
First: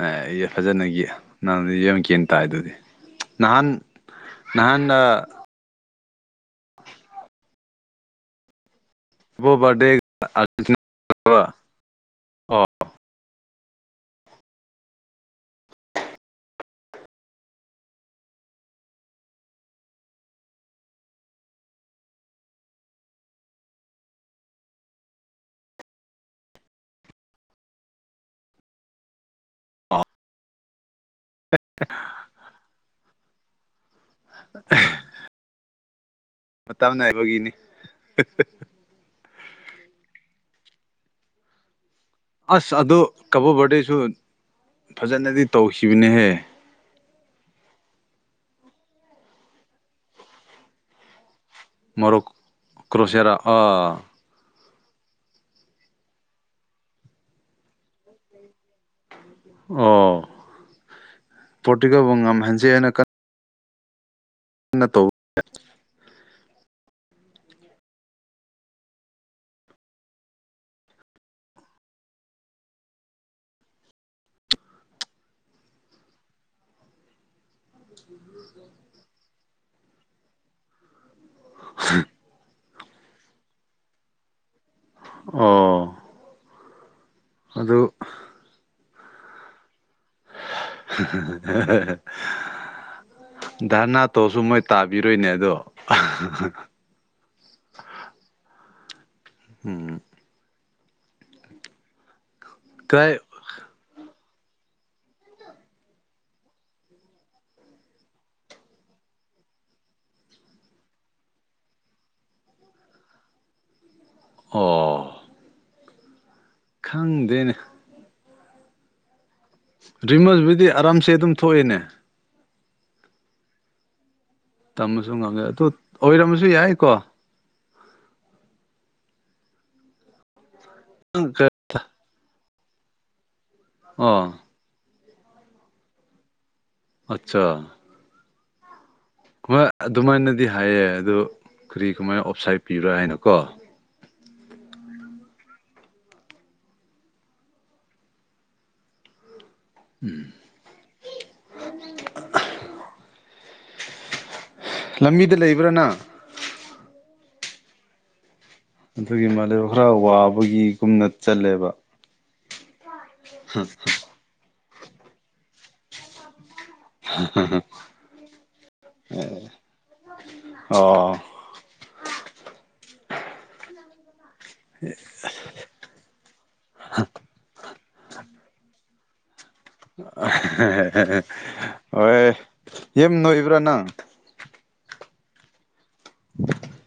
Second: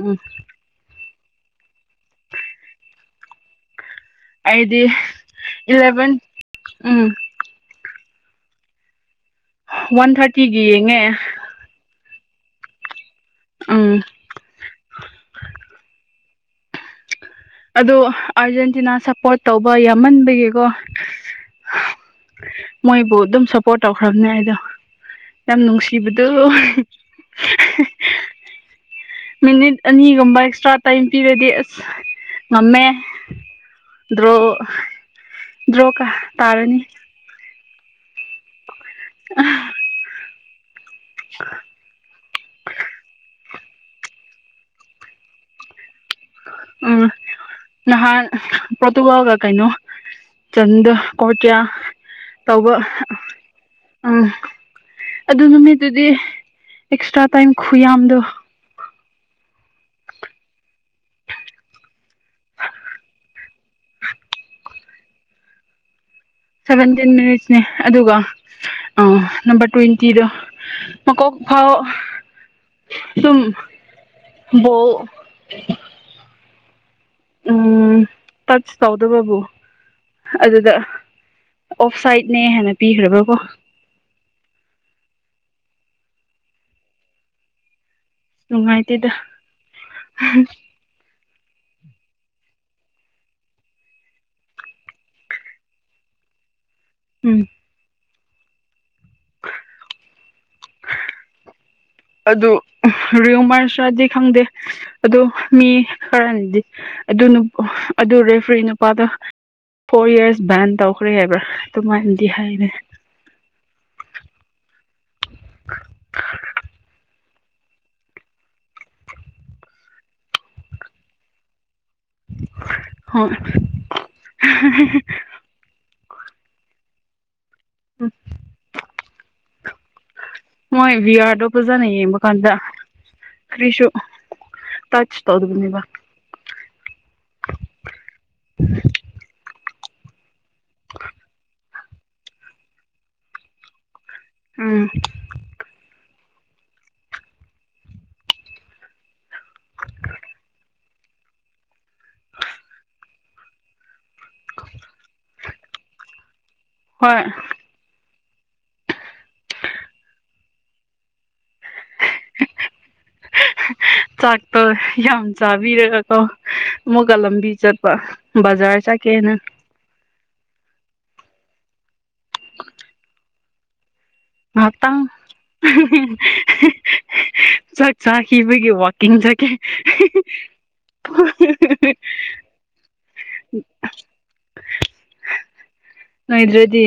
ꯎꯝ ꯐꯖꯅꯒꯤ ꯅꯪꯗꯤ ꯌꯥꯝ ꯒ꯭ꯌꯥꯟ ꯇꯥꯏꯗꯨꯗꯤ ꯅꯍꯥꯟ ꯑꯩꯗꯤ ꯅꯍꯥꯟꯅ ꯏꯂꯚꯦꯟ ꯎꯝ ꯀꯕꯣ ꯕꯥꯔꯗꯦ ꯋꯥꯟ ꯊꯥꯔꯇꯤꯒꯤ ꯌꯦꯡꯉꯦ ꯑꯣ ꯑꯪ ꯑꯗꯣ ꯑꯥꯔꯖꯦꯟꯇꯤꯅꯥ ꯁꯞꯄꯣꯔꯠ ꯇꯧꯕ ꯌꯥꯝꯃꯟꯕꯒꯤꯀꯣ ꯃꯣꯏꯕꯨ ꯑꯗꯨꯝ ꯁꯞꯄꯣꯔꯠ ꯇꯧꯈ꯭ꯔꯕꯅꯦ ꯑꯩꯗꯣ ꯌꯥꯝ ꯅꯨꯡꯁꯤꯕꯗꯨ ꯃꯤꯅꯤꯠ ꯅꯅꯤꯒꯨꯝ ꯑꯦꯛꯁꯇ꯭ꯔꯥ ꯇꯥꯏꯝ ꯄꯤꯔꯗꯤ ꯑꯁ ꯉꯝꯃꯦ ꯗ꯭ꯔꯣ ꯗ꯭ꯔꯣꯀ ꯃꯇꯥ ꯅꯥꯏꯕꯒꯤꯅꯤ [inaudible] ꯑ [inaudible] ꯑꯁ ꯑꯗꯨ ꯀꯕꯣ ꯕꯔꯗꯁꯨ ꯐꯖꯅꯗꯤ ꯇꯧꯈꯤꯕꯅꯦꯍꯦ ꯎꯝ ꯅꯍꯥꯟ ꯄ꯭ꯔꯣꯇꯨꯒꯜꯒ ꯀꯩꯅꯣ ꯆꯟ ꯀꯣꯇ꯭ꯌꯥ ꯃꯣꯔꯣꯛ ꯇꯧꯕ ꯀ꯭ꯔꯣꯁꯤꯌꯥꯔꯥ ꯑꯥ ꯎꯝ ꯑꯗꯨ ꯅꯨꯃꯤꯠꯇꯨꯗꯤ ꯑꯦꯛꯁꯇ꯭ꯔꯥ ꯇꯥꯏꯝ ꯈꯨꯌꯥꯝꯗꯣ ꯑꯣ ꯄꯔꫭꯇꯨꯒꯥꯜꯕꯨ ꯉꯝꯍꯟꯖꯦ ꯍꯥꯏꯅ ꯀꯪꯅ ꯅ ꯇꯧꯕ ꯁꯕꯦꯟꯇꯤꯟ ꯃꯤꯅꯤꯠꯁꯅꯦ ꯑꯗꯨꯒ ꯅꯝꯕꯔ ꯇ꯭ꯋꯦꯟꯇꯤꯗꯣ ꯃꯀꯣꯛ ꯐꯥꯎ ꯑꯗꯨꯝ ꯕꫭꯜ ꯎꯝ ꯇꯆ ꯇꯧꯗꯕꯕꯨ ꯑꯗꯨꯗ ꯑꯣꯐ ꯁꯥꯏꯠꯅꯦ ꯍꯥꯏꯅ ꯄꯤꯈ꯭ꯔꯕ꯭ꯔꯀꯣ ꯑꯣ ꯑꯗꯨ ꯅꯨꯡꯉꯥꯏꯇꯦꯗ [unintelligible] [inaudible] ꯙꯔꯅꯥ ꯇꯧꯁꯨ ꯃꯣꯏ ꯇꯥꯕꯤꯔꯣꯏꯅꯦ ꯑꯗꯣ ꯎꯝ [unintelligible] ꯑꯗꯨ ꯀꯥꯏ ꯔꯤꯌꯃꯔꯁꯔꯗꯤ ꯈꯪꯗꯦ ꯑꯗꯨ ꯃꯤ ꯈꯔꯅꯥꯗꯤ ꯑꯗꯨ ꯑꯗꯨ ꯔꯦꯐ꯭ꯔꯤ ꯅꯨꯄꯥꯗꫭ ꯐꯣꯔ ꯏꯔꯁ ꯕꯥꯟ ꯇꯧꯈ꯭ꯔꯦ ꯍꯥꯏꯕ꯭ꯔꯥ ꯑꯗꯨꯃꯥꯏꯅꯗꯤ ꯍꯥꯏꯔꯦ ꯑꯣ [inaudible] ꯈꯪꯗꯦꯅꯦ ꯔꯤꯝꯃꯁꯕꯨꯗꯤ ꯑꯔꯥꯝꯁꯦ ꯑꯗꯨꯝ ꯊꯣꯛꯏꯦꯅꯦ ꯍꫭꯏ ꯇꯝꯕꯁꯨ ꯉꯝꯃꯦ ꯑꯗꯨ ꯑꯣꯏꯔꯝꯃꯁꯨ ꯌꯥꯏꯀꯣ [inaudible] ꯃꯣꯏ ꯕꯤ ꯑꯥꯔꯗꯣ ꯄꯖꯥꯅ ꯑꯣ ꯌꯦꯡꯕ ꯀꯥꯟꯗ ꯀꯔꯤꯁꯨ ꯇꯆ ꯇꯧꯗꯒꯅꯤꯕ ꯑꯆꯥ [inaudible] ꯍꯣꯏ ꯑꯗꯨꯃꯥꯏꯅꯗꯤ ꯍꯥꯏꯌꯦ ꯑꯗꯨꯗꯣ ꯀꯔꯤ ꯀꯃꯥꯏꯅ ꯑꯣꯞꯁꯥꯏꯠ ꯄꯤꯕ꯭ꯔꯥ ꯍꯥꯏꯅꯀꯣ ꯎꯝ ꯎꯝ ꯂꯝꯕꯤꯗ ꯂꯩꯕ꯭ꯔꯥ ꯅꯪ ꯍꯣꯏ ꯑꯗꯨꯒꯤ ꯃꯥꯂꯦꯝ ꯈꯔ ꯋꯥꯕꯒꯤꯒꯨꯝꯅ ꯆꯜꯂꯦꯕ [inaudible] ꯆꯥꯛꯇꯣ ꯌꯥꯝ ꯆꯥꯕꯤꯔꯒꯀꯣ ꯑꯃꯨꯛꯀ ꯂꯝꯕꯤ ꯆꯠꯄ ꯕꯖꯥꯔ ꯆꯠꯀꯦꯅ ꯑꯣ ꯃꯥꯠꯇꯥꯡ ꯆꯥꯛ ꯆꯥꯈꯤꯕꯒꯤ ꯋꯥꯛꯀꯤꯡ ꯆꯠꯀꯦ ꯍꯣꯏ ꯌꯥꯝ ꯅꯣꯏꯕ꯭ꯔꯥ ꯅꯪ ꯅꫭꯥꯏꯗ꯭ꯔꯗꯤ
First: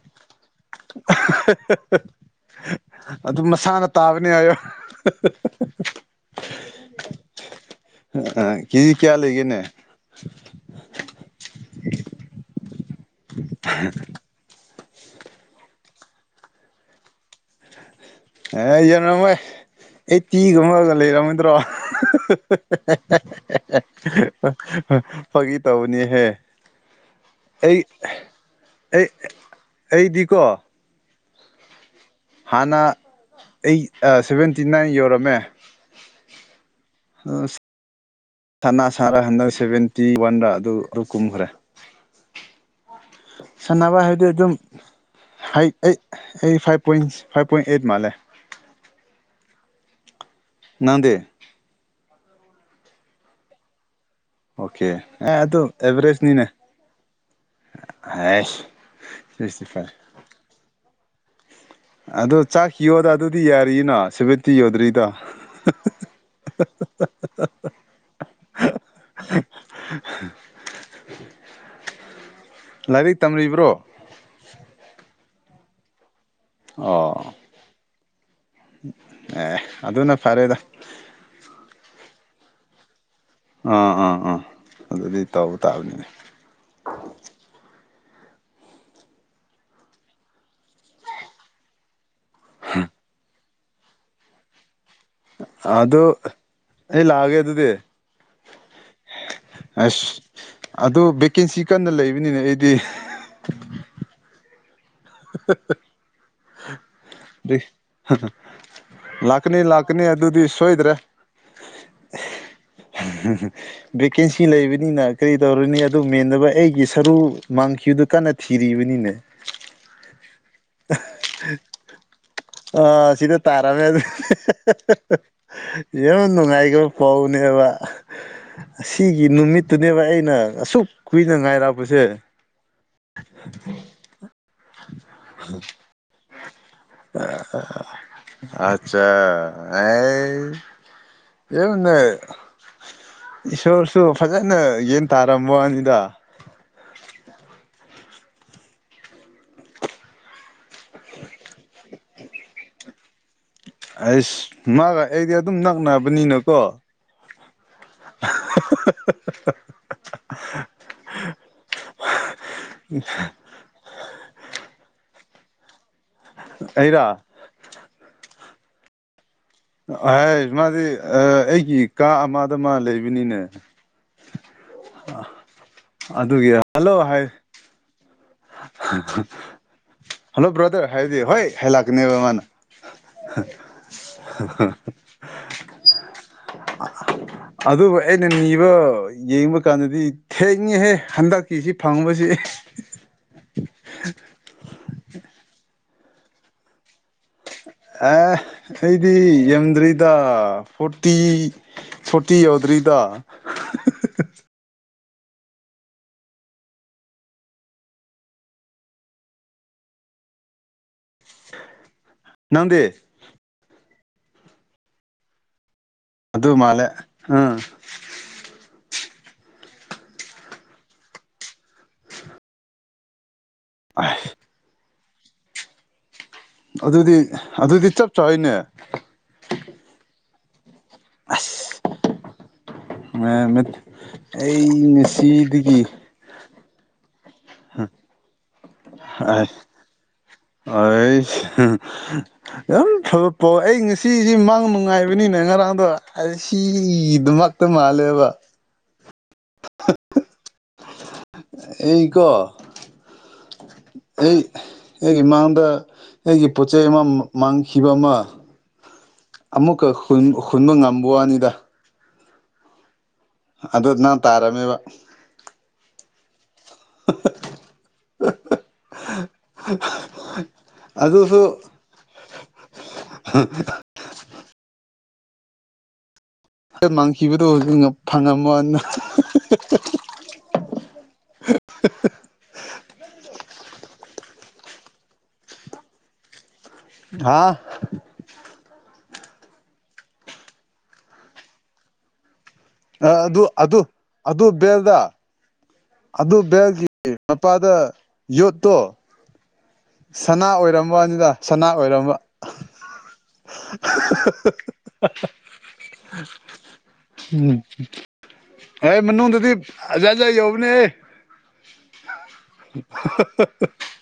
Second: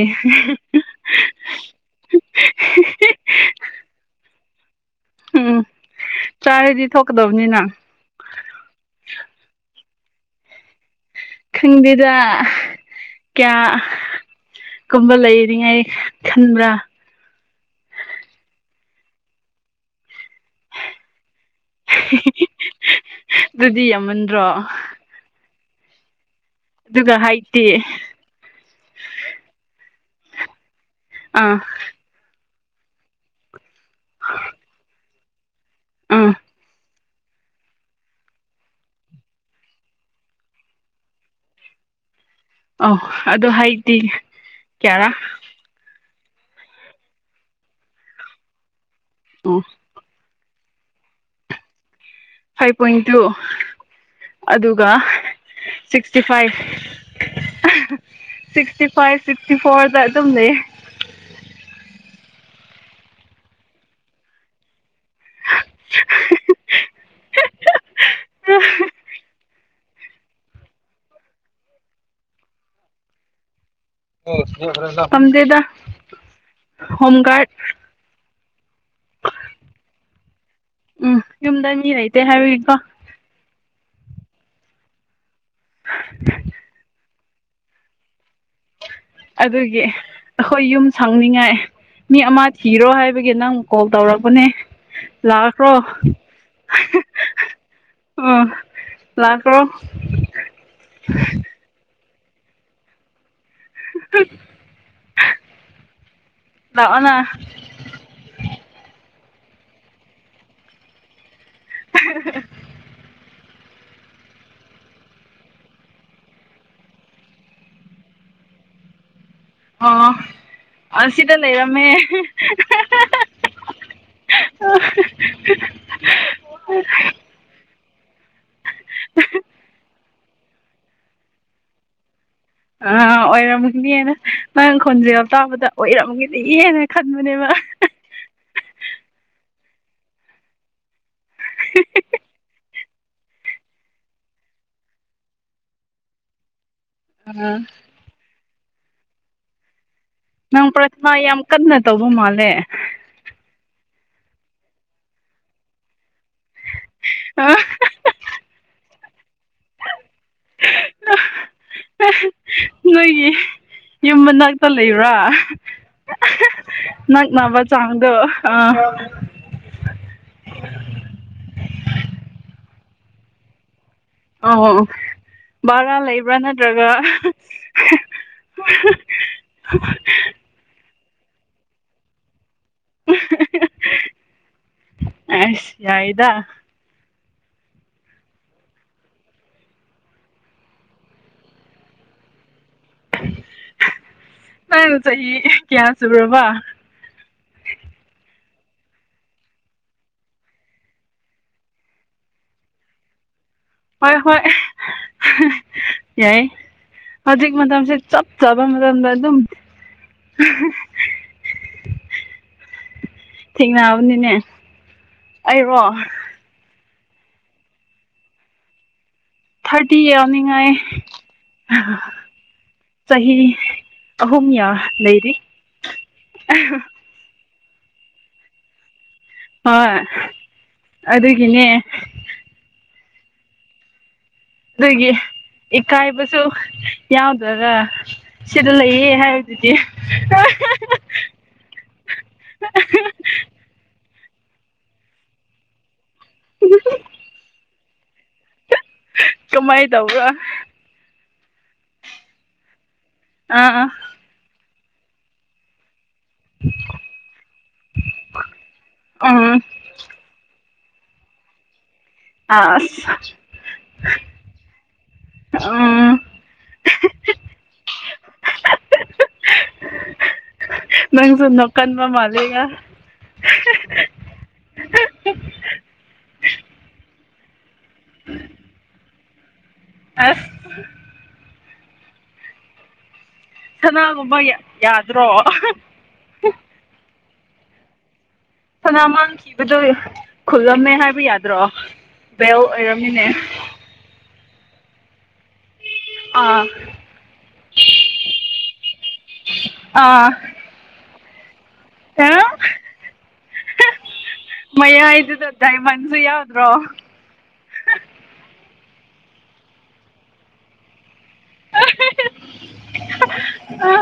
ꯑꯗꯨꯝ ꯃꯁꯥꯅ ꯇꯥꯕꯅꯦ ꯍꯥꯏꯌꯣ ꯎꯝ ꯆꯥꯔꯗꯤ ꯊꯣꯛꯀꯗꯕꯅꯤꯅ ꯑ ꯀꯦꯖꯤ ꯀꯌꯥ ꯂꯩꯒꯦꯅꯦ ꯈꯪꯗꯦꯗ ꯀꯌꯥ ꯀꯨꯝꯕ ꯂꯩꯔꯤ ꯍꯥꯏ ꯈꯟꯕ꯭ꯔꯥ ꯑꯦ ꯌꯉꯝꯃꯣꯏ ꯑꯩꯠꯇꯤꯒꯨꯝꯕꯒ ꯂꯩꯔꯝꯒꯗ꯭ꯔꯣ ꯑꯗꯨꯗꯤ ꯌꯥꯝꯃꯟꯗ꯭ꯔꯣ ꯐꯥꯒꯤ ꯇꯧꯕꯅꯤꯍꯦ ꯑꯗꯨꯒ ꯍꯥꯏꯇꯦ ꯑꯩ ꯑꯩ ꯑꯩꯗꯤꯀꯣ ꯑꯥ ꯍꯥꯟꯅ ꯑꯩ ꯁꯚꯦꯟꯇꯤ ꯅꯥꯏꯟ ꯌꯧꯔꯝꯃꯦ ꯎꯝ ꯑꯁ ꯁꯅꯥ ꯁꯥꯔ ꯍꯟꯗꯛ ꯁꯚꯦꯟꯇꯤ ꯋꯥꯟꯗ ꯑꯗꯨ ꯑꯗꯨ ꯀꯨꯝꯈ꯭ꯔꯦ ꯑꯧ ꯑꯗꯣ ꯁꯥꯟꯅꯕ ꯍꯥꯏꯠꯇꯤ ꯍꯥꯏꯕꯗꯤ ꯑꯗꯨꯝ ꯀꯌꯥꯔꯥ ꯍ ꯑꯩ ꯑꯩ five point five point eight ꯃꯥꯜꯂꯦ ꯎꯝ ꯅꯪꯗꯤ ꯐꯥꯏꯚ ꯄꯣꯏꯟ ꯇꯨ ꯑꯣꯀꯦ ꯑꯗꯨꯒ ꯑꯦ ꯑꯗꯨ ꯁꯤꯛꯁꯇꯤ ꯑꯦꯚꯔꯦꯖꯅꯤꯅꯦ ꯐꯥꯏꯚ ꯍꯥꯏꯁ ꯁꯤꯛꯁꯇꯤ ꯐꯥꯏꯚ ꯁꯤꯛꯁꯇꯤ ꯐꯣꯔꯗ ꯑꯗꯨꯝ‌ ꯂꯩꯌꯦ ꯑꯣ ꯆꯥꯛ ꯌꯣꯗ ꯑꯗꯨꯗꯤ ꯌꯥꯔꯤꯅ ꯁꯨꯚꯦꯠꯇꯤ ꯌꯣꯗ꯭ꯔꯤꯗꯣ [unintelligible] ꯂꯥꯏꯔꯤꯛ ꯇꯝꯂꯤꯕ꯭ꯔꯣ ꯇꯝꯗꯦꯗ ꯑꯣ ꯑꯦ ꯑꯗꯨꯅ ꯐꯔꯦꯗ ꯎꯝ ꯌꯨꯝꯗ ꯃꯤ ꯂꯩꯇꯦ ꯍꯥꯏꯕꯒꯤꯀꯣ ꯑꯥ ꯑꯥ ꯑꯥ ꯑꯗꯨꯗꯤ ꯇꯧ ꯇꯥꯕꯅꯤꯅꯦ ꯑꯗꯨꯒꯤ ꯑꯩꯈꯣꯏ ꯌꯨꯝ ꯁꯪꯅꯤꯡꯉꯥꯏ ꯃꯤ ꯑꯃ ꯊꯤꯔꯣ ꯍꯥꯏꯕꯒꯤ ꯅꯪ ꯀꯣꯜ ꯇꯧꯔꯛꯄꯅꯦ ꯂꯥꯛꯈ꯭ꯔꯣ ꯑꯗꯨ ꯑꯩ ꯂꯥꯛꯑꯒꯦ ꯑꯗꯨꯗꯤ ꯎꯝ ꯑꯁ ꯂꯥꯛꯈꫪꫭ ꯑꯗꯨ ꯚꯦꯀꯦꯟꯁꯤ ꯀꯟꯅ ꯂꯩꯕꯅꯤꯅꯦ ꯑꯩꯗꯤ [unintelligible] ꯂꯥꯛꯑꯣꯅ [unintelligible] ꯂꯥꯛꯀꯅꯤ ꯂꯥꯛꯀꯅꯤ ꯑꯗꯨꯗꯤ ꯁꯣꯏꯗ꯭ꯔꯦ [unintelligible] [unintelligible] ꯚꯦꯀꯦꯟꯁꯤ ꯂꯩꯕꯅꯤꯅ ꯀꯔꯤ ꯇꯧꯔꯅꯤ ꯑꯗꯨ ꯃꯦꯟꯟꯅꯕ ꯑꯩꯒꯤ ꯁꯔꯨ ꯃꯥꯡꯈꯤꯕꯗꯨ ꯀꯟꯅ ꯊꯤꯔꯤꯕꯅꯤꯅꯦ ꯑꫭ ꯑꯁꯤꯗ ꯂꯩꯔꯝꯃꯦ ꯑ ꯁꯤꯗ ꯇꯥꯔꯝꯃꯦ ꯌꯦꯝ ꯅꯨꯡꯉꯥꯏꯒ꯭ꫪ ꯄꯥꯎꯅꯦꯕ ꯑꯁꯤꯒꯤ ꯅꯨꯃꯤꯠꯇꯨꯅꯦꯕ ꯑꯩꯅ ꯑꯁꯨꯛ ꯀꯨꯏꯅ ꯉꯥꯏꯔꯛꯄꯖꯦ ꯑ ꯑꯣꯏꯔꯝꯃꯒꯅꯤꯅ ꯅꯪ ꯈꯣꯟꯖꯜ ꯇꯥꯕꯗ ꯑꯣꯏꯔꯝꯒꯅꯤꯅ ꯈꯟꯕꯅꯦꯕ ꯑꯆꯥ ꯑꯦ [unintelligible] ꯏꯁꯣꯔꯁꯨ ꯐꯖꯅ ꯒꯦꯟ ꯇꯥꯔꯝꯕꯋꯥꯅꯤꯗ ꯎꯝ ꯅꯪ ꯄ꯭ꯔꯊꯅꯥ ꯌꯥꯝ ꯀꯟꯅ ꯇꯧꯕ ꯃꯥꯜꯂꯦ ꯑꯩꯁ ꯃꯥꯒ ꯑꯩꯒ ꯑꯗꯨꯝ ꯅꯛꯅꯕꯅꯤꯅꯀꯣ [unintelligible] [unintelligible] [unintelligible] ꯅꯣꯏꯒꯤ ꯌꯨꯝ ꯃꯅꯥꯛꯇ ꯂꯩꯕ꯭ꯔꯥ ꯑꯩꯔꯥ ꯅꯪ ꯃꯕ ꯆꯥꯡꯗ ꯑ ꯍꯥꯏ ꯃꯥꯗꯤ ꯑꯩꯒꯤ ꯀꯥ ꯑꯃꯗ ꯑꯃ ꯂꯩꯕꯅꯤꯅꯦ ꯑ ꯕꯔꯥ ꯂꯩꯕ꯭ꯔꯥ ꯑꯗꯨꯒꯤ ꯅꯠꯇ꯭ꯔꯒ ꯍ ꯍ ꯍꯜꯂꯣ ꯕ꯭ꯔꯗꯔ ꯍꯥꯏꯗꯤ ꯍꯣꯏ ꯍꯥꯏ ꯂꯥꯛꯀꯅꯦꯕ ꯃꯥꯅ ꯑꯁ ꯌꯥꯏꯗ [unintelligible] ꯑꯗꯨꯕꯨ ꯑꯩꯅ ꯅꯤꯕ ꯌꯦꯡꯕ ꯀꯥꯟꯗꯗꯤ ꯊꯦꯡꯉꯍꯦ ꯍꯟꯗꯛꯀꯤ ꯁꯤ ꯐꯪꯕꯁꯤ ꯅꯪ ꯆꯍꯤ ꯀꯌꯥ ꯁꯨꯕ꯭ꯔꯔꯕ ꯑꯦ ꯑꯩꯗꯤ ꯌꯥꯝꯗ꯭ꯔꯤꯗ ꯐꯣꯔꯇꯤ ꯁꯨꯔꯇꯤ ꯌꯧꯗ꯭ꯔꯤꯗ ꯍꯣꯏ ꯍꯣꯏ ꯌꯥꯏ ꯍꯧꯖꯤꯛ ꯃꯇꯝꯁꯦ ꯆꯞ ꯆꯥꯕ ꯃꯇꯝꯗ ꯑꯗꯨꯝ ꯅꯪꯗꯤ ꯊꯦꯡꯅꯕꯅꯤꯅꯦ ꯑꯩꯔꯣ ꯑꯗꯨ ꯑꯗꯨ ꯃꯥꯂꯦ ꯎꯝ ꯊꯥꯔꯇꯤ ꯌꯥꯎꯅꯤꯡꯉꯥꯏ ꯆꯍꯤ ꯑꯍꯣꯝꯌꯥ ꯂꯩꯩꯔꯤ ꯑꯗꯨꯗꯤ ꯑꯗꯨꯗꯤ ꯆꯞ ꯆꯥꯩꯅꯦ ꯍꯣꯏ ꯑꯗꯨꯒꯤꯅꯦ ꯑꯁ [unintelligible] ꯑꯩ ꯅꫭꯏꯒꯤ ꯉꯁꯤꯗꯒꯤ ꯏꯀꯥꯏꯕꯁꯨ ꯌꯥꯎꯗ꯭ꯔꯒ ꯁꯤꯗ ꯂꯩꯌꯦ ꯑꯥꯏ ꯍꯥꯏꯕꯗꯨꯗꯤ ꯑꯩꯁ ꯌꯥꯝ [unintelligible] ꯑꯩ ꯉꯁꯤꯁꯤ ꯃꯥꯡ ꯅꯨꯡꯉꯥꯏꯕꯅꯤꯅꯦ ꯉꯔꯥꯡꯗꯣ ꯑꯁꯤꯒꯤꯗꯃꯛꯇ ꯃꯥꯜꯂꯦꯕ ꯀꯃꯥꯏ ꯇꯕ꯭ꯔ ꯑꯩꯀꯣ ꯑꯥ ꯑꯥ ꯑꯩ ꯑꯩꯒꯤꯃꯥꯡꯗ ꯑꯩꯒꯤ ꯄꯣꯠ ꯆꯩ ꯑꯃ ꯃꯥꯡꯈꯤꯕ ꯑꯃ ꯎꯝ ꯑꯃꯨꯛꯀ ꯍꯨꯟꯕ ꯉꯝꯕ ꯋꯥꯅꯤꯗ ꯑꯁ ꯑꯗꯨ ꯅꯪ ꯇꯥꯔꯝꯃꯦꯕ ꯎꯝ [unintelligible] ꯑꯗꯨꯁꯨ ꯅꯪꯁꯨꯨꯝꯅꯣ ꯀꯟꯕ ꯃꯥꯂꯦꯒ ꯍ ꯍ ꯃꯥꯡꯁꯤꯈꯤꯕꯗꯣ ꯐꯪꯉꯝꯃꫭ ꯑꯁ [unintelligible] ꯁꯅꯥꯒꯨꯝꯕ ꯌꯥꯗ꯭ꯔꯣ ꯍꯥꯥ ꯁꯅꯥꯃꯥꯡ ꯊꯤꯕꯗꯣ ꯈꯨꯜꯂꯝꯃꯦ ꯍꯥꯏꯕ ꯌꯥꯗ꯭ꯔꯣ ꯕꯦꯜ ꯑꯣꯏꯔꯝꯃꯤꯅꯦ ꯑꯗꯨ ꯑꯗꯨ ꯑꯗꯨ ꯕꯦꯜꯗ ꯑꯗꯨ ꯑꯥ ꯕꯦꯜꯒꯤ ꯃꯄꯥꯗ ꯌꯣꯠꯇꯣ ꯎ ꯁꯅꯥ ꯑꯣꯏꯔꯝꯕꯅꯤꯗ ꯁꯅꯥ ꯑꯣꯏꯔꯝꯕ ꯃꯌꯥ ꯏꯗꯨꯗ ꯗꯥꯏꯃꯟꯁꯨ ꯌꯥꯎꯗ꯭ꯔꯣ ꯎꯝ ꯑꯦ ꯃꯅꯨꯡꯗꯗꯤ ꯑꯖꯖꯥ ꯌꯧꯕꯅꯦ ꯑꯦ [unintelligible]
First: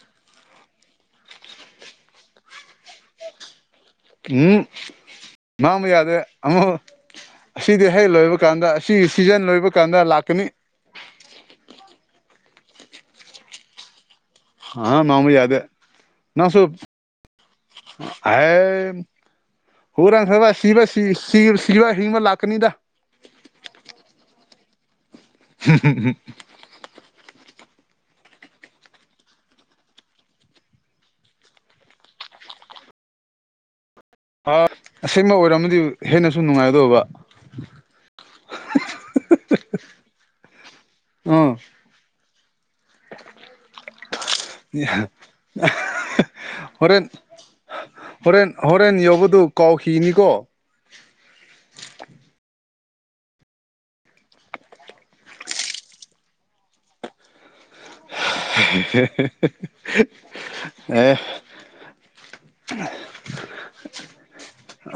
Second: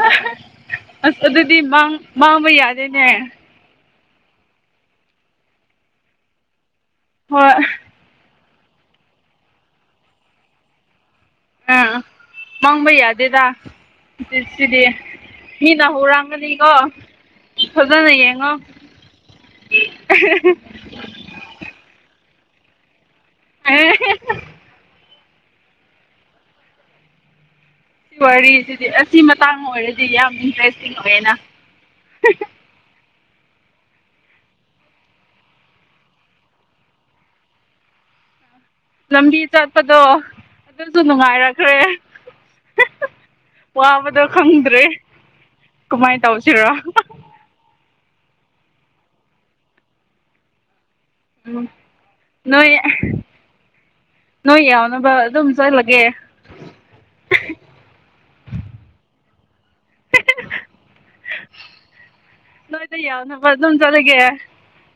ꯑꯁ ꯑꯗꯨꯗꯤ ꯃꯥꯡ ꯃꯥꯡꯕ ꯌꯥꯗꯦꯅꯦ ꯎꯝ ꯃꯥꯥꯡꯕ ꯌꯥꯗꯦ ꯑꯃ ꯍꯣꯏ ꯑꯁꯤꯗꯤ ꯍꯦꯛ ꯂꯣꯏꯕ ꯀꯥꯟꯗ ꯑꯁꯤ ꯁꯤꯖꯟ ꯂꯣꯏꯕ ꯀꯥꯟꯗ ꯂꯥꯛꯀꯅꯤ ꯑ ꯃꯥꯡꯕ ꯌꯥꯗꯦꯗ ꯁꯤꯗꯤ ꯑꯥ ꯃꯥꯡꯕ ꯌꯥꯗꯦ ꯃꯤꯅ ꯅꯪꯁꯨ ꯍꯨꯔꯥꯡꯒꯅꯤꯀꯣ ꯐꯖꯅ ꯌꯦꯡꯉꯣ ꯑꯦ ꯁꯤ ꯁꯤ ꯁꯤꯋꯥ ꯍꯤꯡꯕ ꯂꯥꯛꯀꯅꯤꯗ [unintelligible] [unintelligible] ꯁꯤ ꯋꯥꯔꯤꯁꯤꯗꯤ ꯑꯁꯤ ꯃꯇꯥꯡ ꯑꯣꯏꯔꯗꯤ ꯌꯥꯝ ꯏꯟꯇꯔꯦꯁꯇꯤꯡ ꯑꯣꯏꯌꯦꯅ ꯑ ꯑꯁꯦꯡꯕ ꯑꯣꯏꯔꯝꯃꯗꯤ ꯍꯦꯟꯅꯁꯨ ꯅꯨꯡꯉꯥꯏꯗꯣꯏꯕ ꯂꯝꯕꯤ ꯆꯠꯄꯗꯣ ꯑꯗꯨꯁꯨ ꯑꯥ ꯅꯨꯡꯉꯥꯏꯔꯛꯈ꯭ꯔꯦ ꯋꯥꯕꯗꯣ ꯈꯪꯗ꯭ꯔꯦ ꯀꯃꯥꯏꯟ ꯇꯧꯁꯤꯔ ꯍꯣꯔꯦꯟ ꯍꯣꯔꯦꯟ ꯍꯣꯔꯦꯟ ꯌꯧꯕꯗꯨ ꯀꯥꯎꯈꯤꯅꯤꯀꯣ ꯎꯝ ꯅꯣꯏ ꯅꯣꯏ ꯌꯥꯎꯅꯕ ꯑꯗꯨꯝ ꯆꯠꯂꯒꯦ [unintelligible] ꯑꯦ ꯅꯣꯏꯗ ꯌꯥꯎꯅꯕ ꯑꯗꯨꯝ ꯆꯠꯂꯒꯦ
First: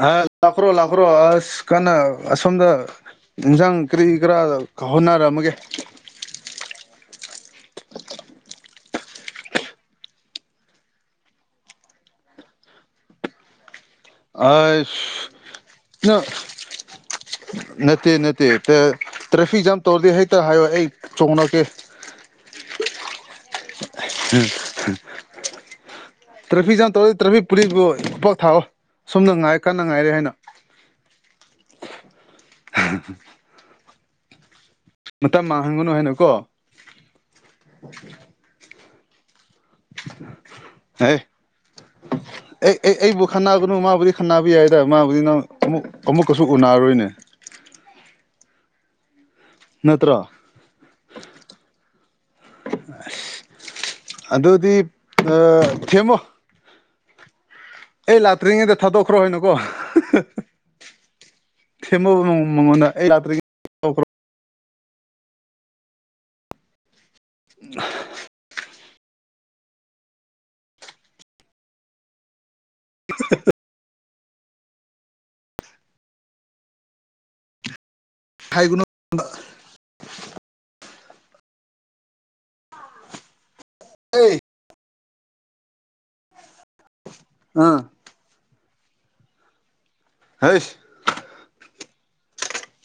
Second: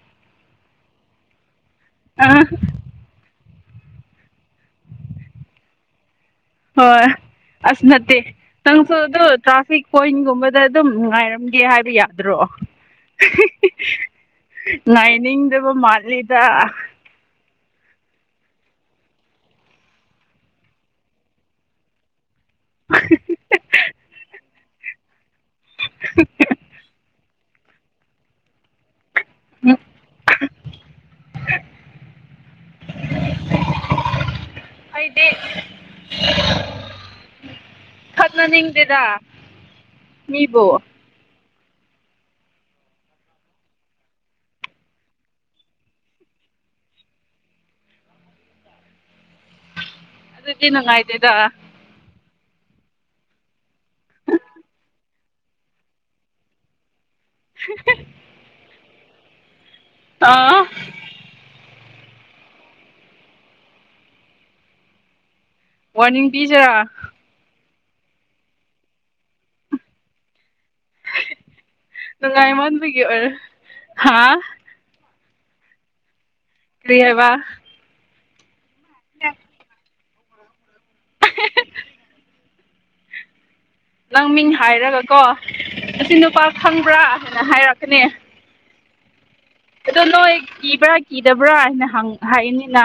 ꯑꯥ ꯂꯥꯛꯈ꯭ꯔꯣ ꯂꯥꯛꯈ꯭ꯔꯣ ꯑꯁ ꯀꯟꯅ ꯑꯥ ꯑꯁꯣꯝꯗ ꯏꯟꯖꯥꯡ ꯀꯔꯤ ꯀꯔꯥ ꯍꯣꯠꯅꯔꯝꯃꯒꯦ ꯍꯣꯏ ꯑꯁ ꯅꯠꯇꯦ ꯇꯪ ꯁꯨ ꯑꯗꯨ ꯇ꯭ꯔꯥꯐꯤꯛ ꯄꯣꯏꯟꯒꯨꯝꯕꯗ ꯑꯗꯨꯝ ꯉꯥꯏꯔꯝꯒꯦ ꯍꯥꯏꯕ ꯌꯥꯗ꯭ꯔꯣ ꯑꯁ ꯉꯥꯏꯅꯤꯡꯗꯕ ꯅꯪ ꯃꯥꯜꯂꯤꯗ ꯅꯠꯇꯦ ꯅꯠꯇꯦ [unintelligible] ꯇ꯭ꯔꯥꯐꯤꯛ ꯖꯥꯝ ꯇꯧꯔꯗꯤ ꯍꯦꯛꯇ ꯍꯥꯏꯌꯣ ꯑꯩ ꯆꯣꯡꯂꯛꯀꯦ ꯇ꯭ꯔꯥꯐꯤꯛ ꯖꯥꯝ ꯇꯧꯋꯦ ꯇ꯭ꯔꯥꯐꯤꯛ ꯄꯨꯂꯤꯁꯕꯨ ꯈꯨꯄꯥꯛ ꯊꯥꯋꯣ ꯁꯣꯝꯅ ꯉꯥꯏ ꯀꯟꯅ ꯉꯥꯏꯔꯦ ꯍꯥꯏꯅ ꯑꯩꯗꯤ ꯃꯇꯝ ꯃꯥꯡꯍꯟꯒꯅꯨ ꯍꯥꯏꯅ ꯀꯣ ꯈꯥꯅꯅꯤꯡꯗꯦꯗ ꯃꯤꯕꯨ ꯍꯩ ꯑꯦ ꯑꯩ ꯑꯩꯕꯨ ꯈꯟꯅꯒꯅꯨ ꯃꯥꯕꯨꯗꯤ ꯈꯟꯅꯟꯅꯕ ꯌꯥꯏꯗ ꯃꯥꯕꯨꯗꯤ ꯅꯪ ꯑꯃꯨꯛ ꯑꯃꯨꯛꯀꯁꯨ ꯎꯅꯔꯣꯏꯅꯦ ꯅꯠꯇ꯭ꯔꯣ ꯑꯗꯨꯗꯤ ꯅꯪꯨꯡꯉꯥꯏꯇꯦꯗ ꯑꯁ ꯑꯗꯨꯗꯤ ꯑ ꯊꯦꯝꯃꯣ [unintelligible] ꯑꯩ ꯂꯥꯛꯇ꯭ꯔꯤꯉꯩꯗ ꯊꯥꯗꯣꯛꯈ꯭ꯔꯣ ꯍꯥꯏꯅꯨꯀꯣ ꯑꯥ ꯊꯦꯝꯃꯣꯕ ꯃꯉꯣꯟꯗ ꯑꯩ [unintelligible] ꯋꯥꯔꯅꯤꯡ ꯄꯤꯁꯤꯔꯥ [unintelligible] ꯅꯨꯡꯉꯥꯏ ꯃꯟꯕꯒꯤ ꯑꯣꯏꯔꯦ ꯍꯥ ꯀꯔꯤ ꯍꯥꯏꯕ ꯊꯥꯏꯒꯨꯅꯨꯠ [inaudible] ꯅꯪ ꯑꯦ ꯃꯤꯡ ꯍꯥꯏꯔꯒꯀꯣ ꯑꯁꯤ ꯅꯨꯄꯥ ꯈꯪꯕ꯭ꯔꯥ ꯍꯥꯏꯅ ꯑ ꯍꯥꯏꯔꯛꯀꯅꯦ ꯑꯗꫭ ꯅꫭꯏ ꯍꯩꯁ ꯀꯤꯕ꯭ꯔ ꯀꯤꯗꯕ꯭ꯔꯥ ꯍꯥꯏꯅ ꯍꯪ ꯍꯥꯏꯅꯤꯅ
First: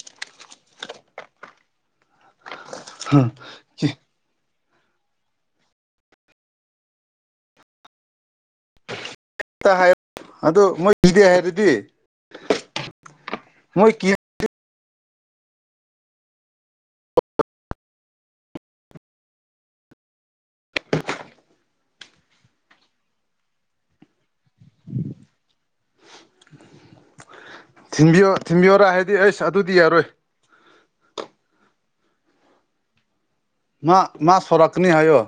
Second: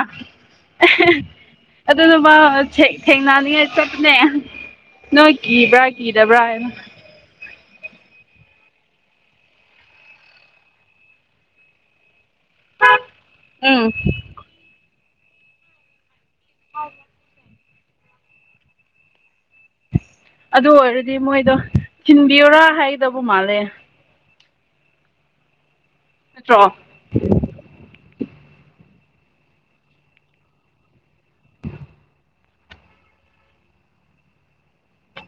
ꯑꯗꯨꯗꯨ ꯃꯥ ꯊꯦꯛ ꯊꯦꯡꯅꯅꯤꯡꯉꯥꯏ ꯍꯦꯛꯇ ꯆꯠꯄꯅꯦ ꯅꯣꯏ ꯀꯤꯕ꯭ꯔꯥ ꯀꯤꯗꯕ꯭ꯔꯥ ꯍꯥꯏꯅ ꯑꯝꯇꯥ ꯍꯥꯏꯌꯨ ꯑꯗꯨ ꯃꯣꯏ ꯀꯤꯗꯦ ꯍꯥꯏꯔꯗꯤ ꯎꯝ ꯃꯣꯏ ꯀꯤ [unintelligible] ꯑꯗꯨ ꯑꯣꯏꯔꯗꯤ ꯃꯣꯏꯗꯣ ꯊꯤꯟꯕꯤꯌꯨꯔꯥ ꯍꯥꯏꯒꯗꯕ ꯃꯥꯜꯂꯦ ꯅꯠꯇ꯭ꯔꯣ ꯊꯤꯟꯕꯤꯌꯣ ꯊꯤꯟꯕꯤꯌꯣꯔꯥ ꯍꯥꯏꯗꯤ ꯑꯁ ꯑꯗꯨꯗꯤ ꯌꯥꯔꯣꯏ [inaudible] ꯃꯥ ꯃꯥ ꯁꯣꯔꯥꯛꯅꯤ ꯍꯥꯏꯌꯣ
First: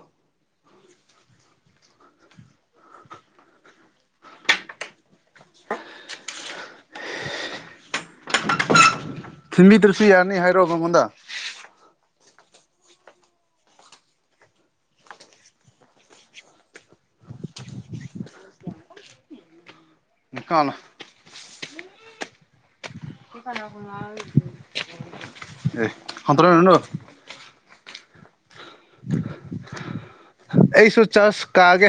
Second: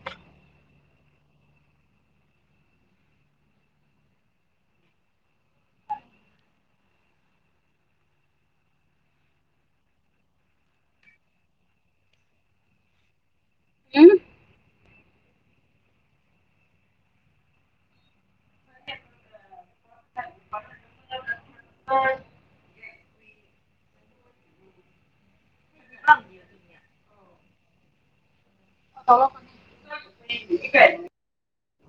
ꯊꯤꯟꯕꯤꯗ꯭ꯔꯁꯨ ꯌꯥꯅꯤ ꯍꯥꯏꯔꯣ ꯃꯉꯣꯟꯗ ꯑꯝ ꯀꯥꯟꯅ ꯑꯦ ꯍꯇ꯭ꯔꯅꯣ [inaudible] ꯑꯩꯁꯨ ꯀꯩꯕ ꯆꯁ ꯀꯥꯒꯦ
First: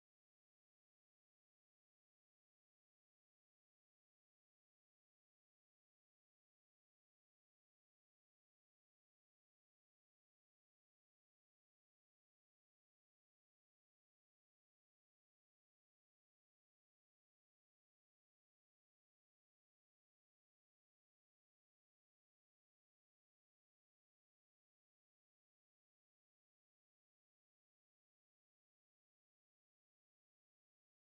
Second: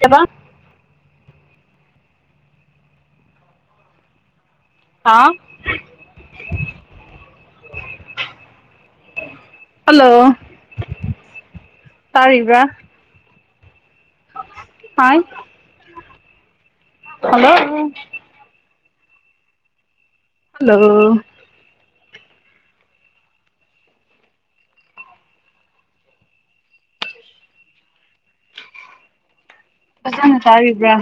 ꯀꯦꯕ ꯍꯥꯥ ꯍꯜꯂꯣ ꯇꯥꯔꯤꯕ꯭ꯔ ꯍꯥꯏ ꯍꯜꯂꯣ ꯍꯜꯂꯣ ꯐꯖꯟꯅ ꯇꯥꯔꯤꯕ꯭ꯔꯥ